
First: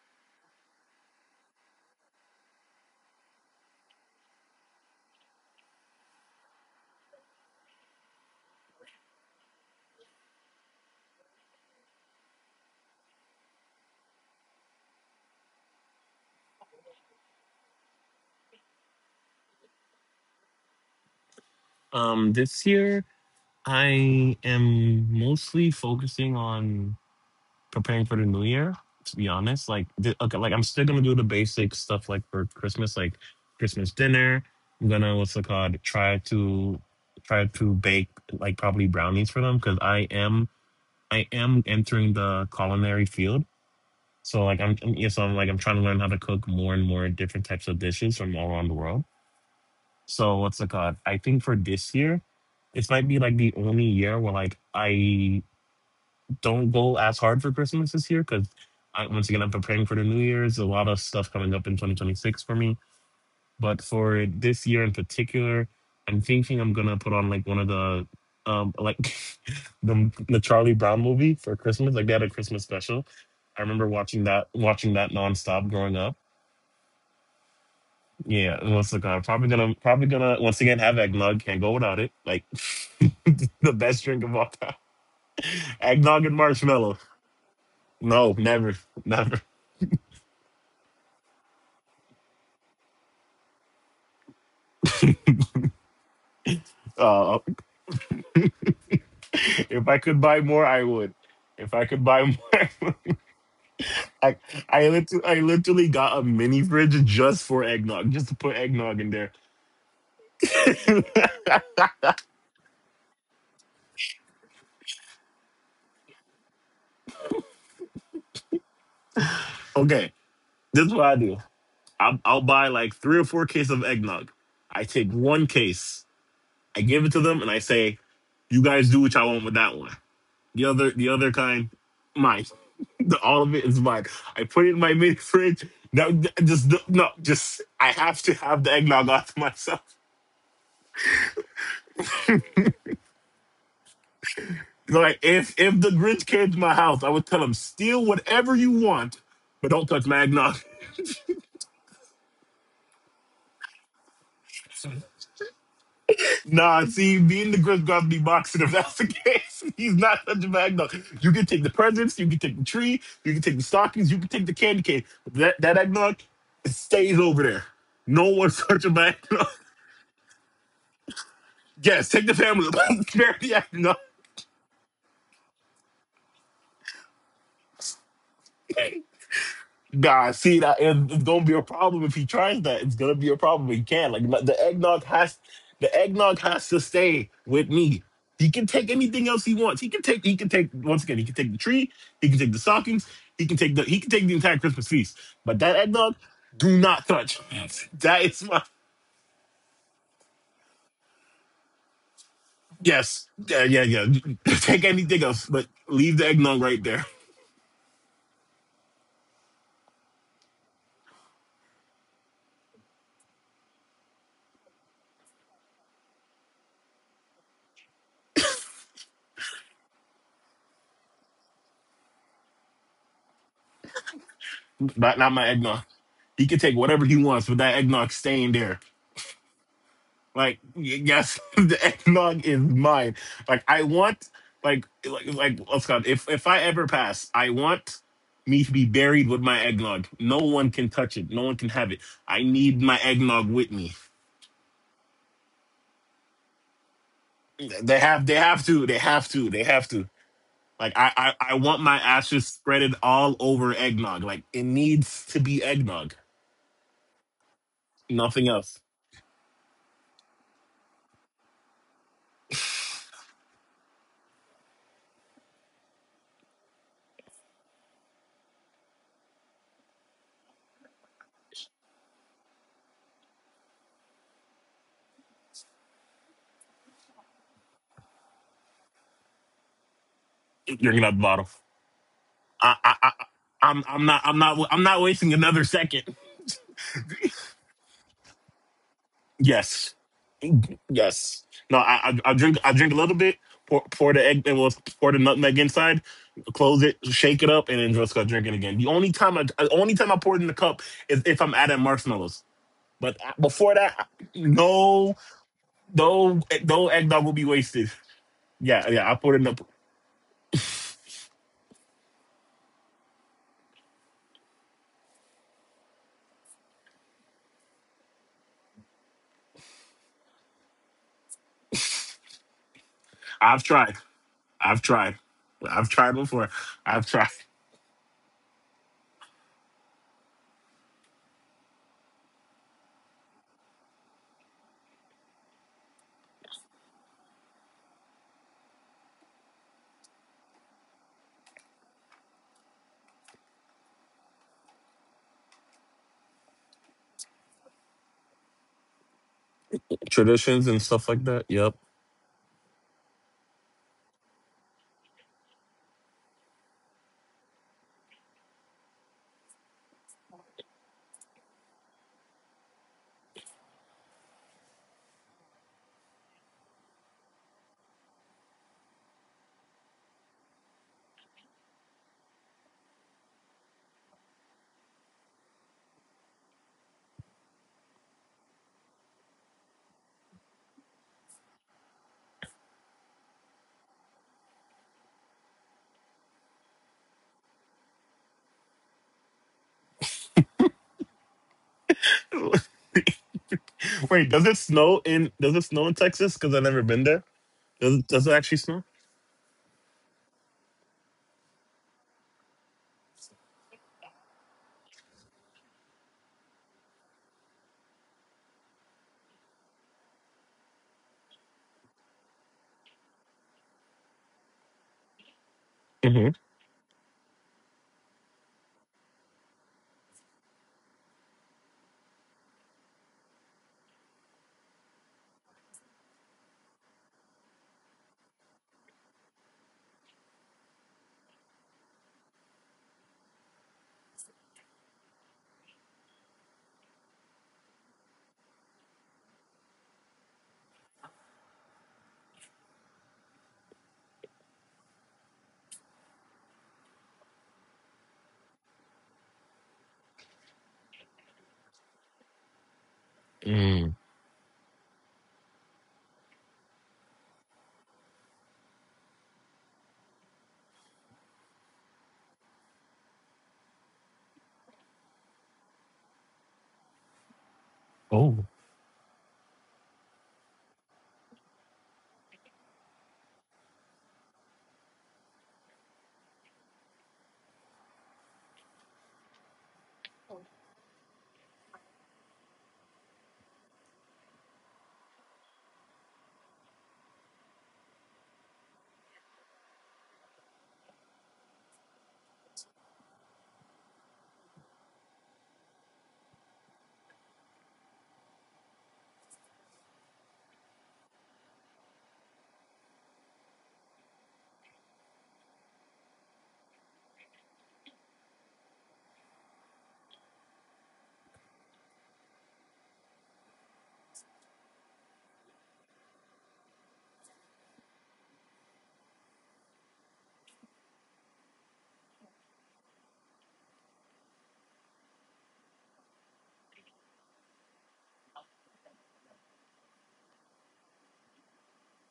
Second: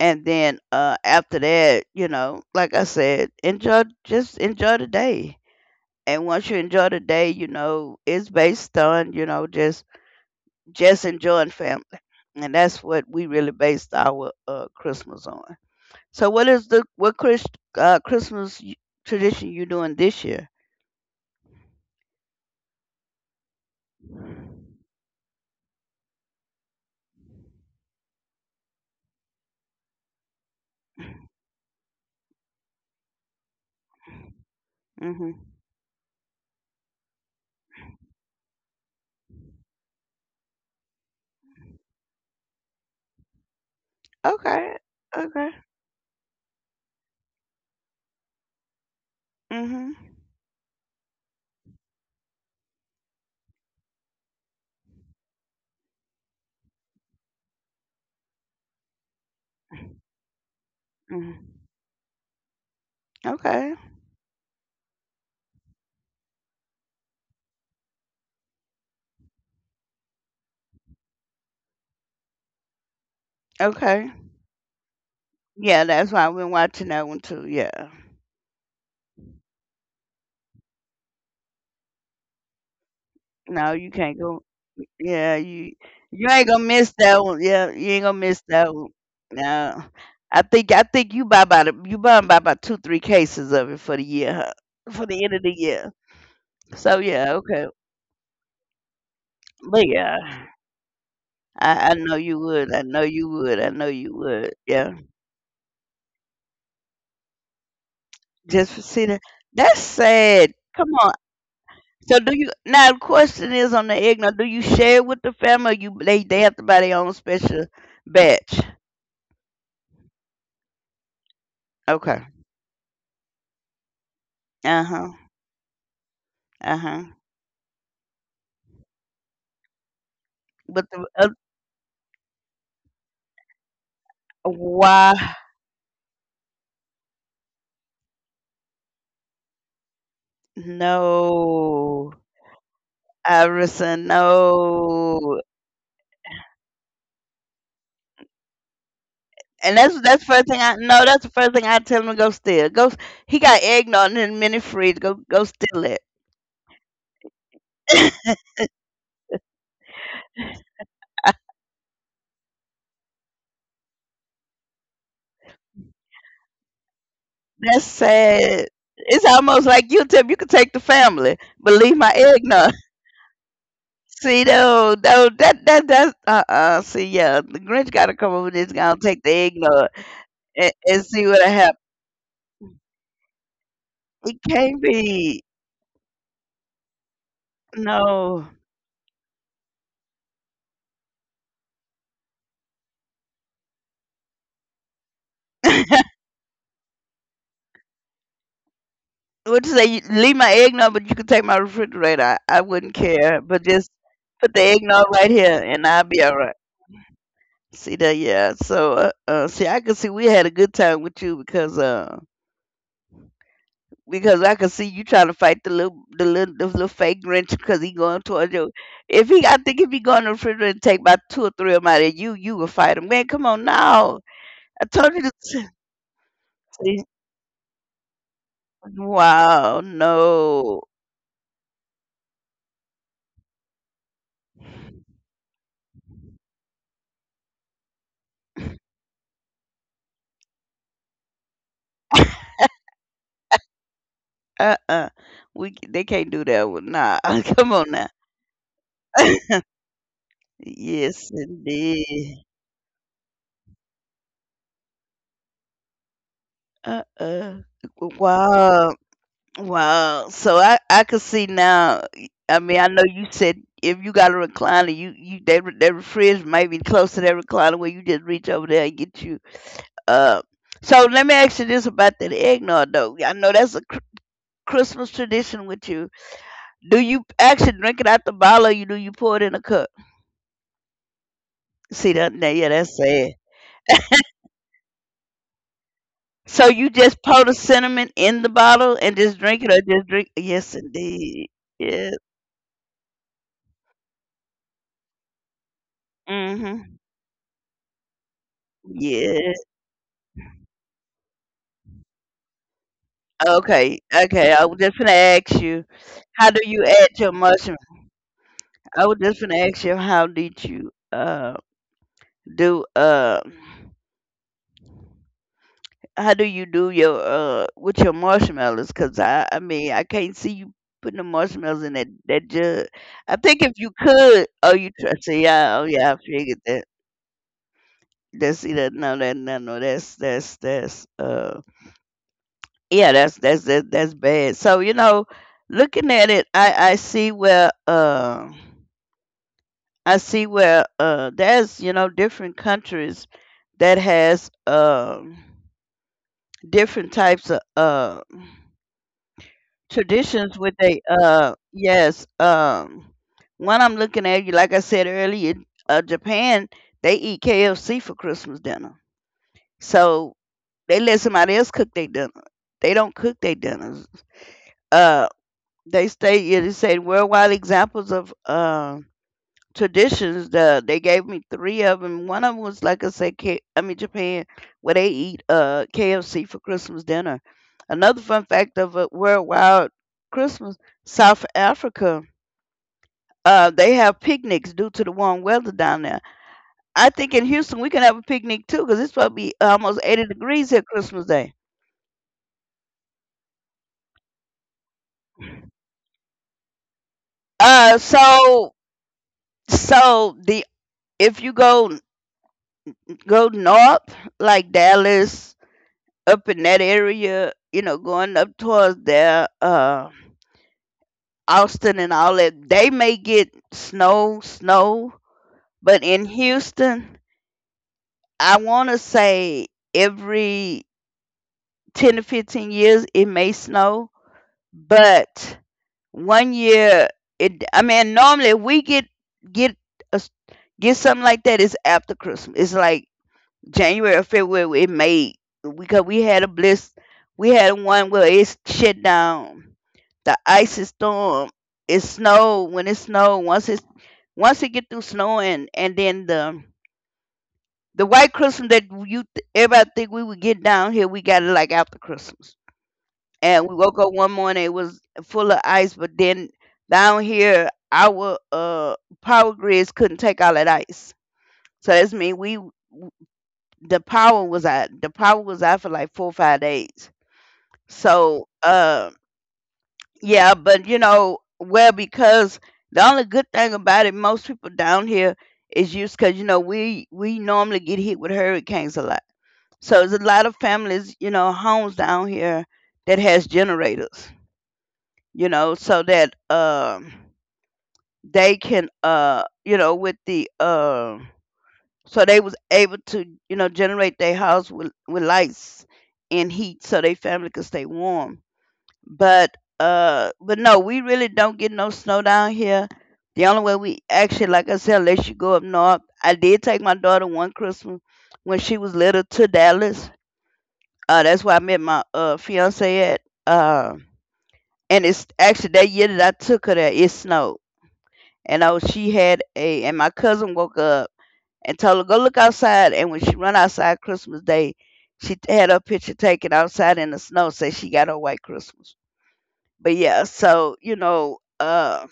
[SPEAKER 1] and then after that you know like I said enjoy just enjoy the day and once you enjoy the day you know it's based on you know just enjoying family, and that's what we really based our Christmas on. So what is the what Chris, christmas y- tradition you doing this year?
[SPEAKER 2] This year I am mostly focusing on preparing for the new year. To be honest, like okay, like I'm still gonna do the basic stuff like for Christmas, like Christmas dinner. I'm gonna what's
[SPEAKER 1] Hmm.
[SPEAKER 2] it called? Try to bake like probably brownies for them because I am entering the culinary field. So like I'm,
[SPEAKER 1] Okay.
[SPEAKER 2] I'm yeah, so I'm like
[SPEAKER 1] Okay.
[SPEAKER 2] I'm trying to learn how to cook more and more different types of dishes from all around the world.
[SPEAKER 1] Hmm.
[SPEAKER 2] So what's it called? I think for this year, this might be like the only year where like I don't go as hard for Christmas this year because once again, I'm preparing for the New Year's. A lot of stuff coming up
[SPEAKER 1] Mm-hmm.
[SPEAKER 2] in 2026 for me.
[SPEAKER 1] Okay.
[SPEAKER 2] But for this year in particular, I'm thinking I'm gonna put on like one of the like the Charlie Brown movie for Christmas. Like they had a Christmas special. I remember
[SPEAKER 1] Okay,
[SPEAKER 2] watching that nonstop
[SPEAKER 1] yeah,
[SPEAKER 2] growing
[SPEAKER 1] that's
[SPEAKER 2] up.
[SPEAKER 1] why I've been watching that one too, yeah.
[SPEAKER 2] Yeah, once again, I'm probably gonna once again have eggnog. Can't go without it. Like the
[SPEAKER 1] No, you
[SPEAKER 2] best drink
[SPEAKER 1] can't
[SPEAKER 2] of
[SPEAKER 1] go.
[SPEAKER 2] all time.
[SPEAKER 1] Yeah, you
[SPEAKER 2] Eggnog
[SPEAKER 1] you
[SPEAKER 2] and
[SPEAKER 1] ain't gonna
[SPEAKER 2] marshmallow.
[SPEAKER 1] miss that one. Yeah, you ain't gonna
[SPEAKER 2] No,
[SPEAKER 1] miss
[SPEAKER 2] never,
[SPEAKER 1] that one.
[SPEAKER 2] never.
[SPEAKER 1] No, I think you buy about 2 3 cases of it for the year, huh? For the end of the year. So yeah,
[SPEAKER 2] Uh,
[SPEAKER 1] okay,
[SPEAKER 2] if
[SPEAKER 1] but
[SPEAKER 2] I could
[SPEAKER 1] yeah,
[SPEAKER 2] buy more, I would. If I
[SPEAKER 1] I
[SPEAKER 2] could
[SPEAKER 1] know
[SPEAKER 2] buy more,
[SPEAKER 1] you
[SPEAKER 2] I,
[SPEAKER 1] would. I know
[SPEAKER 2] would.
[SPEAKER 1] you would. I know you
[SPEAKER 2] I
[SPEAKER 1] would. Yeah,
[SPEAKER 2] I literally got a mini fridge just for eggnog, just to put
[SPEAKER 1] just for
[SPEAKER 2] eggnog
[SPEAKER 1] see
[SPEAKER 2] in
[SPEAKER 1] that.
[SPEAKER 2] there.
[SPEAKER 1] That's sad. Come on. So do you now? The question is on the egg. Now, do you share it with the family? Or you they have to buy their own special batch.
[SPEAKER 2] Okay, this is what I do. I'll,
[SPEAKER 1] Okay.
[SPEAKER 2] I'll buy like three or four cases of eggnog.
[SPEAKER 1] Uh
[SPEAKER 2] I
[SPEAKER 1] huh.
[SPEAKER 2] take one case,
[SPEAKER 1] Uh
[SPEAKER 2] I
[SPEAKER 1] huh.
[SPEAKER 2] give it to them, and I say, "You guys do what y'all want with that one. The
[SPEAKER 1] But
[SPEAKER 2] other,
[SPEAKER 1] the
[SPEAKER 2] the other kind, mine. The, all of it is mine. I put it in my
[SPEAKER 1] why?
[SPEAKER 2] mini fridge. No, just no, just I have to have the eggnog off myself."
[SPEAKER 1] No, Iverson,
[SPEAKER 2] Like
[SPEAKER 1] no.
[SPEAKER 2] if the Grinch came to my house, I would tell him steal whatever you want, but
[SPEAKER 1] And
[SPEAKER 2] don't
[SPEAKER 1] that's
[SPEAKER 2] touch my
[SPEAKER 1] that's first
[SPEAKER 2] eggnog.
[SPEAKER 1] thing I no. That's the first thing I tell him to go steal. Go. S- he got eggnog in the mini fridge. Go go steal it.
[SPEAKER 2] Nah, see, being the Grinch got to be boxing if that's the case. He's not touching my eggnog. You can take the presents, you can take the tree, you can take the stockings, you can take the candy cane. That eggnog, it stays over there.
[SPEAKER 1] That's
[SPEAKER 2] No one's
[SPEAKER 1] sad.
[SPEAKER 2] touching my
[SPEAKER 1] It's
[SPEAKER 2] eggnog.
[SPEAKER 1] almost like you tip. You could take the family, but leave my
[SPEAKER 2] Yes, take the family.
[SPEAKER 1] eggnog.
[SPEAKER 2] Spare the eggnog.
[SPEAKER 1] See, though that that that's uh. See, yeah, the Grinch got to come over this guy and take the eggnog
[SPEAKER 2] Nah, see that
[SPEAKER 1] and
[SPEAKER 2] it- it's
[SPEAKER 1] see
[SPEAKER 2] gonna
[SPEAKER 1] what
[SPEAKER 2] be a
[SPEAKER 1] happens.
[SPEAKER 2] problem if he tries that. It's gonna be a problem. He can't.
[SPEAKER 1] It
[SPEAKER 2] Like, the
[SPEAKER 1] can't
[SPEAKER 2] eggnog has
[SPEAKER 1] be
[SPEAKER 2] to stay with me.
[SPEAKER 1] no.
[SPEAKER 2] He can take anything else he wants. He can take once again, he can take the tree, he can take the stockings, he can take the he can take the entire Christmas feast. But that eggnog, do not touch. That is my
[SPEAKER 1] Would you say you leave my eggnog, but you could take my refrigerator. I wouldn't
[SPEAKER 2] yes.
[SPEAKER 1] care, but
[SPEAKER 2] Yeah, yeah,
[SPEAKER 1] just
[SPEAKER 2] yeah.
[SPEAKER 1] put the
[SPEAKER 2] Take
[SPEAKER 1] eggnog
[SPEAKER 2] anything
[SPEAKER 1] right
[SPEAKER 2] else,
[SPEAKER 1] here,
[SPEAKER 2] but
[SPEAKER 1] and I'll
[SPEAKER 2] leave
[SPEAKER 1] be
[SPEAKER 2] the
[SPEAKER 1] all right.
[SPEAKER 2] eggnog right there.
[SPEAKER 1] See that? Yeah. So, see, I could see we had a good time with you because I could see you trying to fight the little fake Grinch because he going towards you. If he, I think if he go in the refrigerator and take about two or three of them out of you, you will fight him. Man, come on now. I told
[SPEAKER 2] Not
[SPEAKER 1] you
[SPEAKER 2] not my
[SPEAKER 1] to.
[SPEAKER 2] eggnog. He can take
[SPEAKER 1] See,
[SPEAKER 2] whatever he wants, but that eggnog staying there.
[SPEAKER 1] wow.
[SPEAKER 2] Like
[SPEAKER 1] No.
[SPEAKER 2] y- yes, the eggnog is mine. Like I want, like let's go. If I ever pass, I want me to be buried with my eggnog. No one can touch it. No one can have it. I need my eggnog with me.
[SPEAKER 1] Uh. uh We. C- they can't do that. Nah. Come on
[SPEAKER 2] They
[SPEAKER 1] now.
[SPEAKER 2] have to. They have to. They have to. Like I
[SPEAKER 1] Yes,
[SPEAKER 2] I, I want my
[SPEAKER 1] indeed.
[SPEAKER 2] ashes spreaded all over eggnog. Like it needs to be eggnog.
[SPEAKER 1] Uh-uh.
[SPEAKER 2] Nothing else.
[SPEAKER 1] Wow. Wow. So I could see now. I mean, I know you said if you got a recliner, that fridge might be close to that recliner where you just reach over there and get you. Uh. So let me ask you this about that eggnog though. I know that's a Christmas tradition with you. Do you actually drink it out the bottle, or you do you pour it in a cup?
[SPEAKER 2] You're gonna have the bottle.
[SPEAKER 1] See that? Now, yeah, that's
[SPEAKER 2] I
[SPEAKER 1] sad.
[SPEAKER 2] I'm not I'm not I'm not wasting another second.
[SPEAKER 1] So you just pour the cinnamon in the bottle and just drink it, or
[SPEAKER 2] Yes.
[SPEAKER 1] just drink? Yes,
[SPEAKER 2] Yes.
[SPEAKER 1] indeed.
[SPEAKER 2] No, I,
[SPEAKER 1] Yes.
[SPEAKER 2] I drink a little bit, pour, pour the egg and we'll pour the nutmeg inside, close it,
[SPEAKER 1] Mhm.
[SPEAKER 2] shake it up, and then just start drinking again. The only time I
[SPEAKER 1] Yes.
[SPEAKER 2] the only time I pour it in the cup is if I'm adding marshmallows. But I- before
[SPEAKER 1] Okay.
[SPEAKER 2] that,
[SPEAKER 1] Okay. I was just gonna
[SPEAKER 2] no,
[SPEAKER 1] ask you,
[SPEAKER 2] no,
[SPEAKER 1] how do you
[SPEAKER 2] no
[SPEAKER 1] add
[SPEAKER 2] eggnog
[SPEAKER 1] your
[SPEAKER 2] will be
[SPEAKER 1] mushroom?
[SPEAKER 2] wasted. Yeah,
[SPEAKER 1] I
[SPEAKER 2] yeah, I
[SPEAKER 1] was
[SPEAKER 2] put
[SPEAKER 1] just
[SPEAKER 2] it in
[SPEAKER 1] gonna
[SPEAKER 2] the.
[SPEAKER 1] ask you, how did you do how do you do your with your marshmallows? Cause I mean I can't see you putting the marshmallows in that jug. I think
[SPEAKER 2] I've
[SPEAKER 1] if you
[SPEAKER 2] tried.
[SPEAKER 1] could, oh
[SPEAKER 2] I've
[SPEAKER 1] you try,
[SPEAKER 2] tried.
[SPEAKER 1] see yeah oh
[SPEAKER 2] I've
[SPEAKER 1] yeah
[SPEAKER 2] tried
[SPEAKER 1] I
[SPEAKER 2] before.
[SPEAKER 1] figured that.
[SPEAKER 2] I've tried
[SPEAKER 1] That's see that no that no no that's that's yeah that's that, that's bad. So you know, looking at it, I see where there's you know different countries that has different types of traditions
[SPEAKER 2] traditions
[SPEAKER 1] with
[SPEAKER 2] and
[SPEAKER 1] they
[SPEAKER 2] stuff like that. Yep.
[SPEAKER 1] yes one I'm looking at you like I said earlier, Japan, they eat KFC for Christmas dinner. So they let somebody else cook their dinner. They don't cook their dinners. Uh, they stay. Yeah, they say worldwide examples of traditions. They gave me three of them. One of them was like I said, Japan, where they eat KFC for Christmas dinner. Another fun fact of a worldwide Christmas, South Africa. They have picnics due to the warm weather down there. I think in Houston we can have a picnic too because it's supposed to be almost 80 degrees here Christmas Day.
[SPEAKER 2] Wait, does it snow in? Does it snow in Texas? Because I've never been there.
[SPEAKER 1] Uh,
[SPEAKER 2] Does it actually
[SPEAKER 1] so
[SPEAKER 2] snow?
[SPEAKER 1] So the if you go go north, like Dallas, up in that area, you know, going up towards there, Austin and all that, they may get snow, snow. But in
[SPEAKER 2] Mm-hmm.
[SPEAKER 1] Houston, I want to say every 10 to 15 years it may snow, but 1 year it. I mean, normally we get a, s- get something like that is after Christmas. It's like January or February it made because we had one where it shut down. The icy storm. It snowed when it snowed. Once it get through snowing and then the white Christmas that everybody think we would get down here, we got it like after Christmas. And we
[SPEAKER 2] Mm.
[SPEAKER 1] woke up one morning, it was full of ice, but then down here our power grids couldn't take all that ice. So that's mean we the power was out. The power was out for like 4 or 5 days. So,
[SPEAKER 2] Oh,
[SPEAKER 1] yeah, but you know, well, because the only good thing about it, most people down here is used because you know we normally get hit with hurricanes a lot. So there's a lot of families, you know, homes down here that has generators, you know, so that they can you know with the so they was able to you know generate their house with lights and heat so their family could stay warm, but no we really don't get no snow down here. The only way we actually like I said unless you go up north. I did take my daughter one Christmas when she was little to Dallas. That's where I met my fiance at. uh and it's actually that year that I took her there it snowed. And oh she had a, and my cousin woke up and told her go look outside. And when she run outside Christmas Day, she had her picture taken outside in the snow, so she got her white Christmas. But yeah, so you know,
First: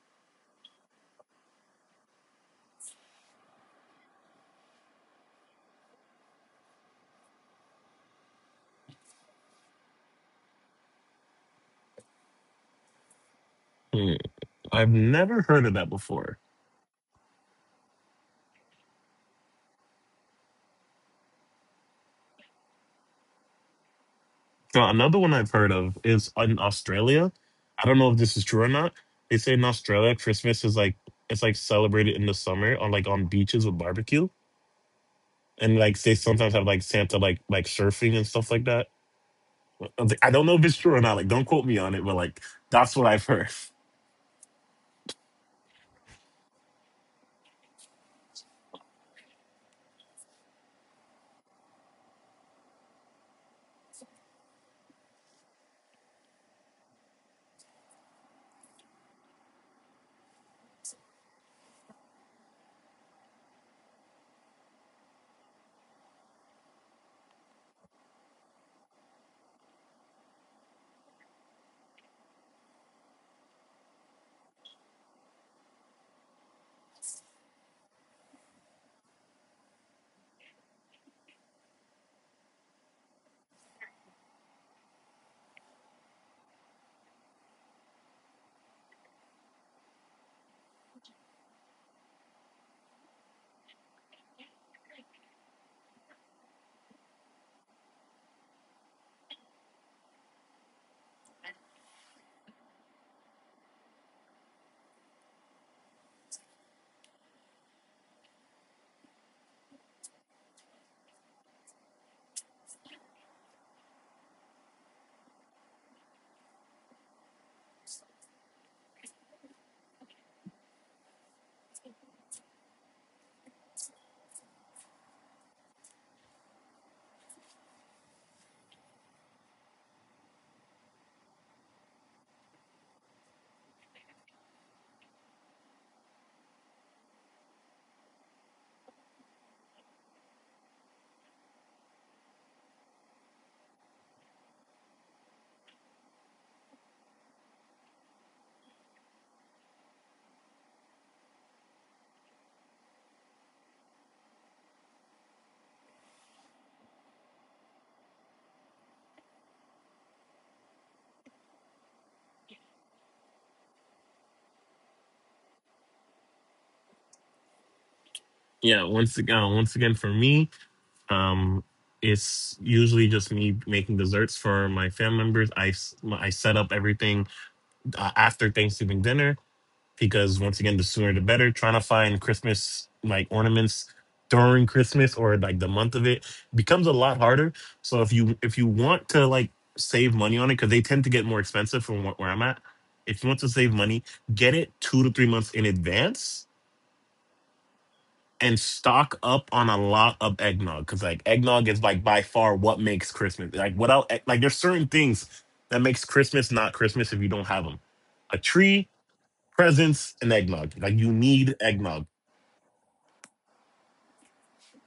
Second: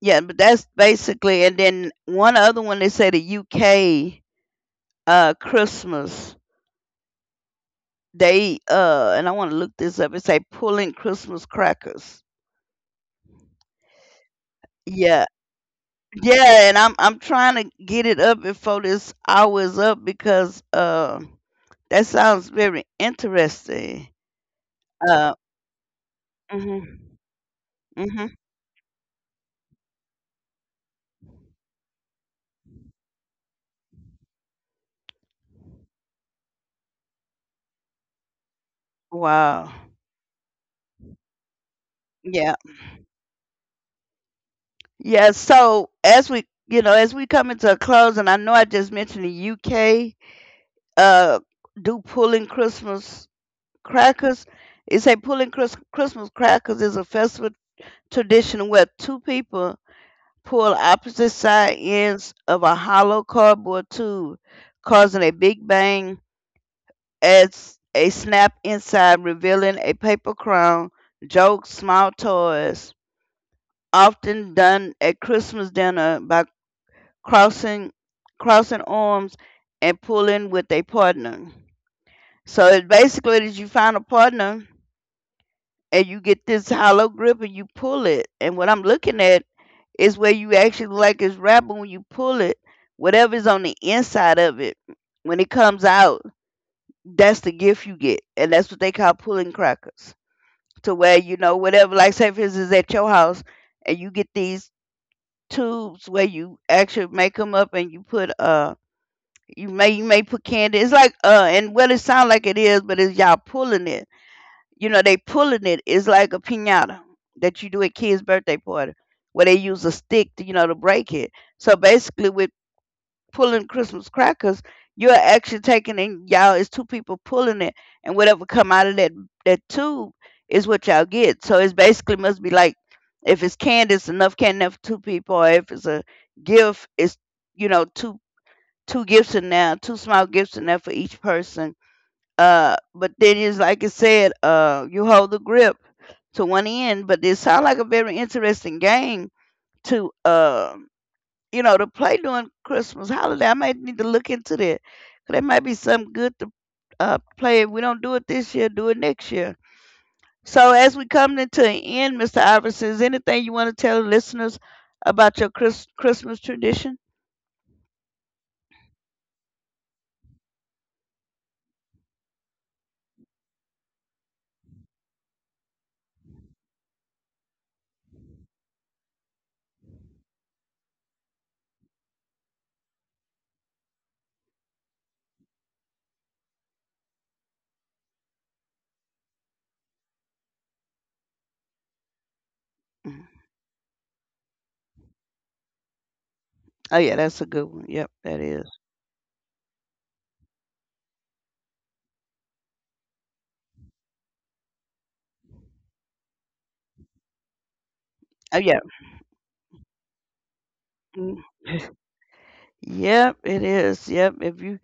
[SPEAKER 1] yeah, but that's basically. And then one other one, they say the UK Christmas, they and I want to look this up. It say pulling Christmas crackers.
[SPEAKER 2] Mm. I've
[SPEAKER 1] Yeah,
[SPEAKER 2] never heard of that before.
[SPEAKER 1] yeah, and I'm trying to get it up before this hour is up because that sounds very interesting.
[SPEAKER 2] So another one
[SPEAKER 1] Uh,
[SPEAKER 2] I've heard of is in
[SPEAKER 1] Mhm,
[SPEAKER 2] Australia. I don't know if
[SPEAKER 1] mhm.
[SPEAKER 2] this is true or not. They say in Australia, Christmas is like it's like celebrated in the summer on like on beaches with barbecue, and like they sometimes have like Santa like surfing and stuff like that.
[SPEAKER 1] Wow.
[SPEAKER 2] I was like, I don't know if it's true or not. Like, don't quote me on it, but like
[SPEAKER 1] Yeah.
[SPEAKER 2] that's what I've heard.
[SPEAKER 1] Yeah, so as we, you know, as we come into a close and I know I just mentioned the U.K., uh, do pulling Christmas crackers. It say pulling Christmas crackers is a festival tradition where two people pull opposite side ends of a hollow cardboard tube, causing a big bang as a snap inside, revealing a paper crown, jokes, small toys, often done at Christmas dinner by crossing crossing arms and pulling with a partner. So it basically is you find a partner and you get this hollow grip and you pull it. And what I'm looking at is where you actually look like it's wrapped, but when you pull it, whatever's on the inside of it, when it comes out, that's the gift you get. And that's what they call pulling crackers. To where, you know, whatever, like say for instance at your house and you get these tubes where you actually make them up and you put you may put candy. It's like and what it sounds like it is, but it's y'all pulling it. You know they pulling it. It's like a pinata that you do at kids' birthday party where they use a stick to, you know, to break it. So basically with pulling Christmas crackers, you're actually taking and y'all, it's two people pulling it, and whatever come out of that tube is what y'all get. So it's basically must be like if it's candy, it's enough candy for two people, or if it's a gift, it's, you know, two gifts in there, two small gifts in there for each person. But then it's like I said, you hold the grip to one end, but it sounds like a very interesting game to you know, to play during Christmas holiday. I might need to look into that. There might be something good to play. If we don't do it this year, do it next year. So as we come into an end, Mr. Iverson, is anything you want to tell the listeners about your Christmas tradition?
[SPEAKER 2] Yeah, once again, for me. Um, it's usually just me making desserts for my family members. I set up everything after Thanksgiving dinner because once again, the sooner the better. Trying to find Christmas like ornaments during Christmas or like the month of it becomes a lot harder. So if you want to like save money on it because they tend to get more expensive from wh- where I'm at. If
[SPEAKER 1] Mhm.
[SPEAKER 2] you want to save money, get it 2 to 3 months in advance
[SPEAKER 1] Oh yeah, that's a good one. Yep, that
[SPEAKER 2] and
[SPEAKER 1] is.
[SPEAKER 2] stock up on a lot of eggnog because like eggnog is like by far what makes Christmas. Like without egg- like there's certain things that makes Christmas not Christmas if you don't have them. A
[SPEAKER 1] Oh yeah.
[SPEAKER 2] tree, presents, and eggnog. Like you
[SPEAKER 1] Mm.
[SPEAKER 2] need eggnog.
[SPEAKER 1] Yep, it is. Yep. If you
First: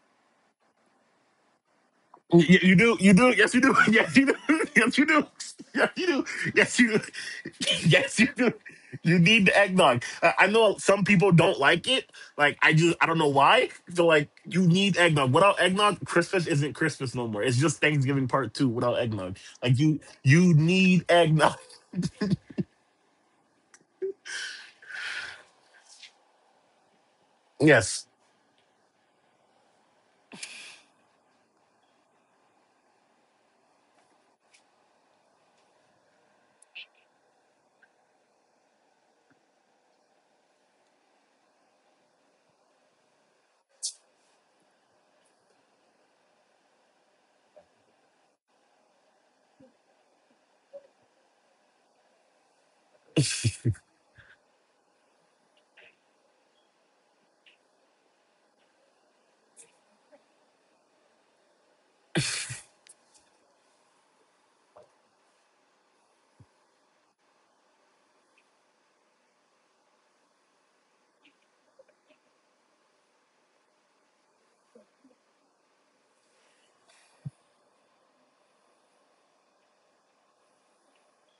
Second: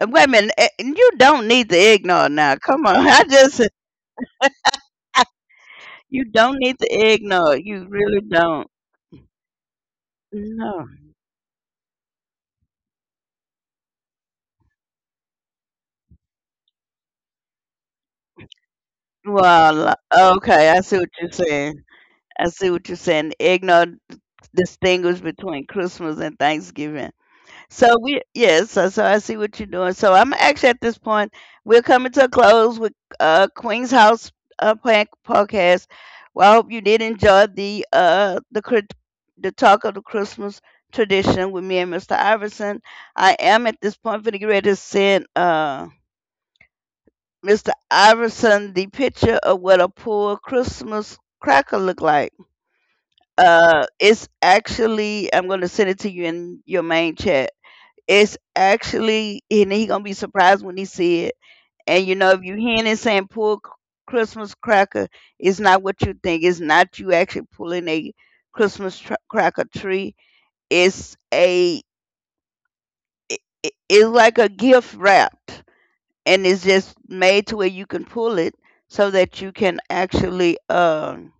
[SPEAKER 1] wait a minute, eh, and you don't need the eggnog now.
[SPEAKER 2] You,
[SPEAKER 1] Come on,
[SPEAKER 2] you
[SPEAKER 1] I
[SPEAKER 2] do, yes you
[SPEAKER 1] just
[SPEAKER 2] do, yes you do, yes you do, yes you do,
[SPEAKER 1] you don't need
[SPEAKER 2] yes you
[SPEAKER 1] the
[SPEAKER 2] do,
[SPEAKER 1] eggnog. You
[SPEAKER 2] yes,
[SPEAKER 1] really
[SPEAKER 2] you do.
[SPEAKER 1] don't.
[SPEAKER 2] You need the eggnog. I know
[SPEAKER 1] No.
[SPEAKER 2] some people don't like it. Like I just, I don't know why. They're like, you need eggnog. Without eggnog, Christmas isn't Christmas no more. It's just Thanksgiving part two without eggnog. Like
[SPEAKER 1] Well,
[SPEAKER 2] you
[SPEAKER 1] okay, I see
[SPEAKER 2] need
[SPEAKER 1] what you're
[SPEAKER 2] eggnog.
[SPEAKER 1] saying. I see what you're saying. Eggnog distinguishes between Christmas and Thanksgiving. So
[SPEAKER 2] Yes.
[SPEAKER 1] we yes, so I see what you're doing. So I'm actually at this point we're coming to a close with Queen's House podcast. Well, I hope you did enjoy the the talk of the Christmas tradition with me and Mr. Iverson. I am at this point finna get ready to send Mr. Iverson the picture of what a poor Christmas cracker look like. It's actually I'm gonna send it to you in your main chat. It's actually, and he gonna be surprised when he see it. And you know, if you hearing it saying Christmas cracker, it's not what you think. It's not you actually pulling a cracker tree. It's a, it's like a gift wrapped, and it's just made to where you can pull it so that you can actually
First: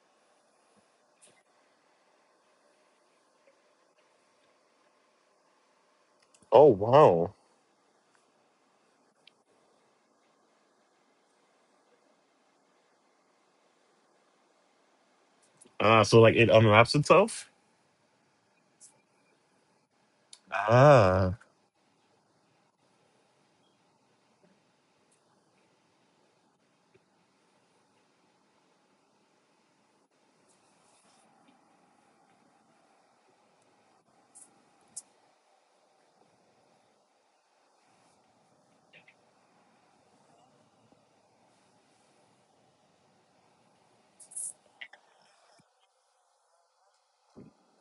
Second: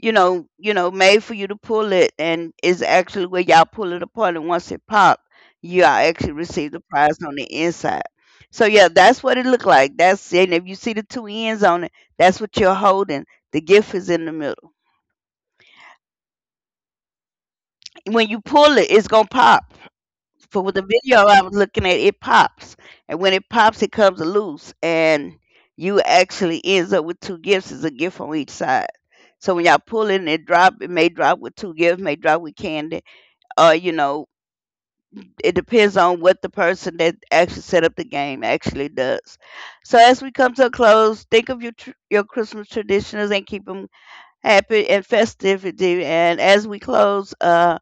[SPEAKER 1] you know, made for you to pull it, and it's actually where y'all pull it apart, and once it pop, you all actually
[SPEAKER 2] Oh
[SPEAKER 1] receive the prize on
[SPEAKER 2] wow.
[SPEAKER 1] the inside. So yeah, that's what it looked like. That's it. And if you see the two ends on it, that's what you're holding. The gift is in the middle.
[SPEAKER 2] So like it unwraps itself.
[SPEAKER 1] When you pull it, it's gonna pop. For with the video
[SPEAKER 2] Ah.
[SPEAKER 1] I was looking at, it pops, and when it pops, it comes loose, and you actually ends up with two gifts. It's a gift on each side. So when y'all pull it and it drop, it may drop with two gifts, may drop with candy, you know, it depends on what the person that actually set up the game actually does. So as we come to a close, think of your your Christmas traditions and keep them happy and festivity. And as we close,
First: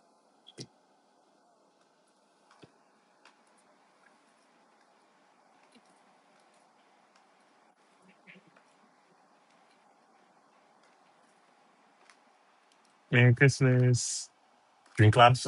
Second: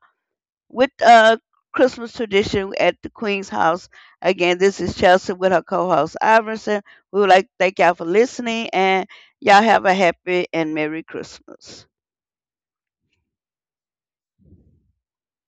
[SPEAKER 1] with Christmas tradition at the Queen's House. Again, this is Chelsea with her co-host Iverson. We would like to thank y'all for listening, and y'all have a happy and merry Christmas.
[SPEAKER 2] Merry Christmas. Drink lots.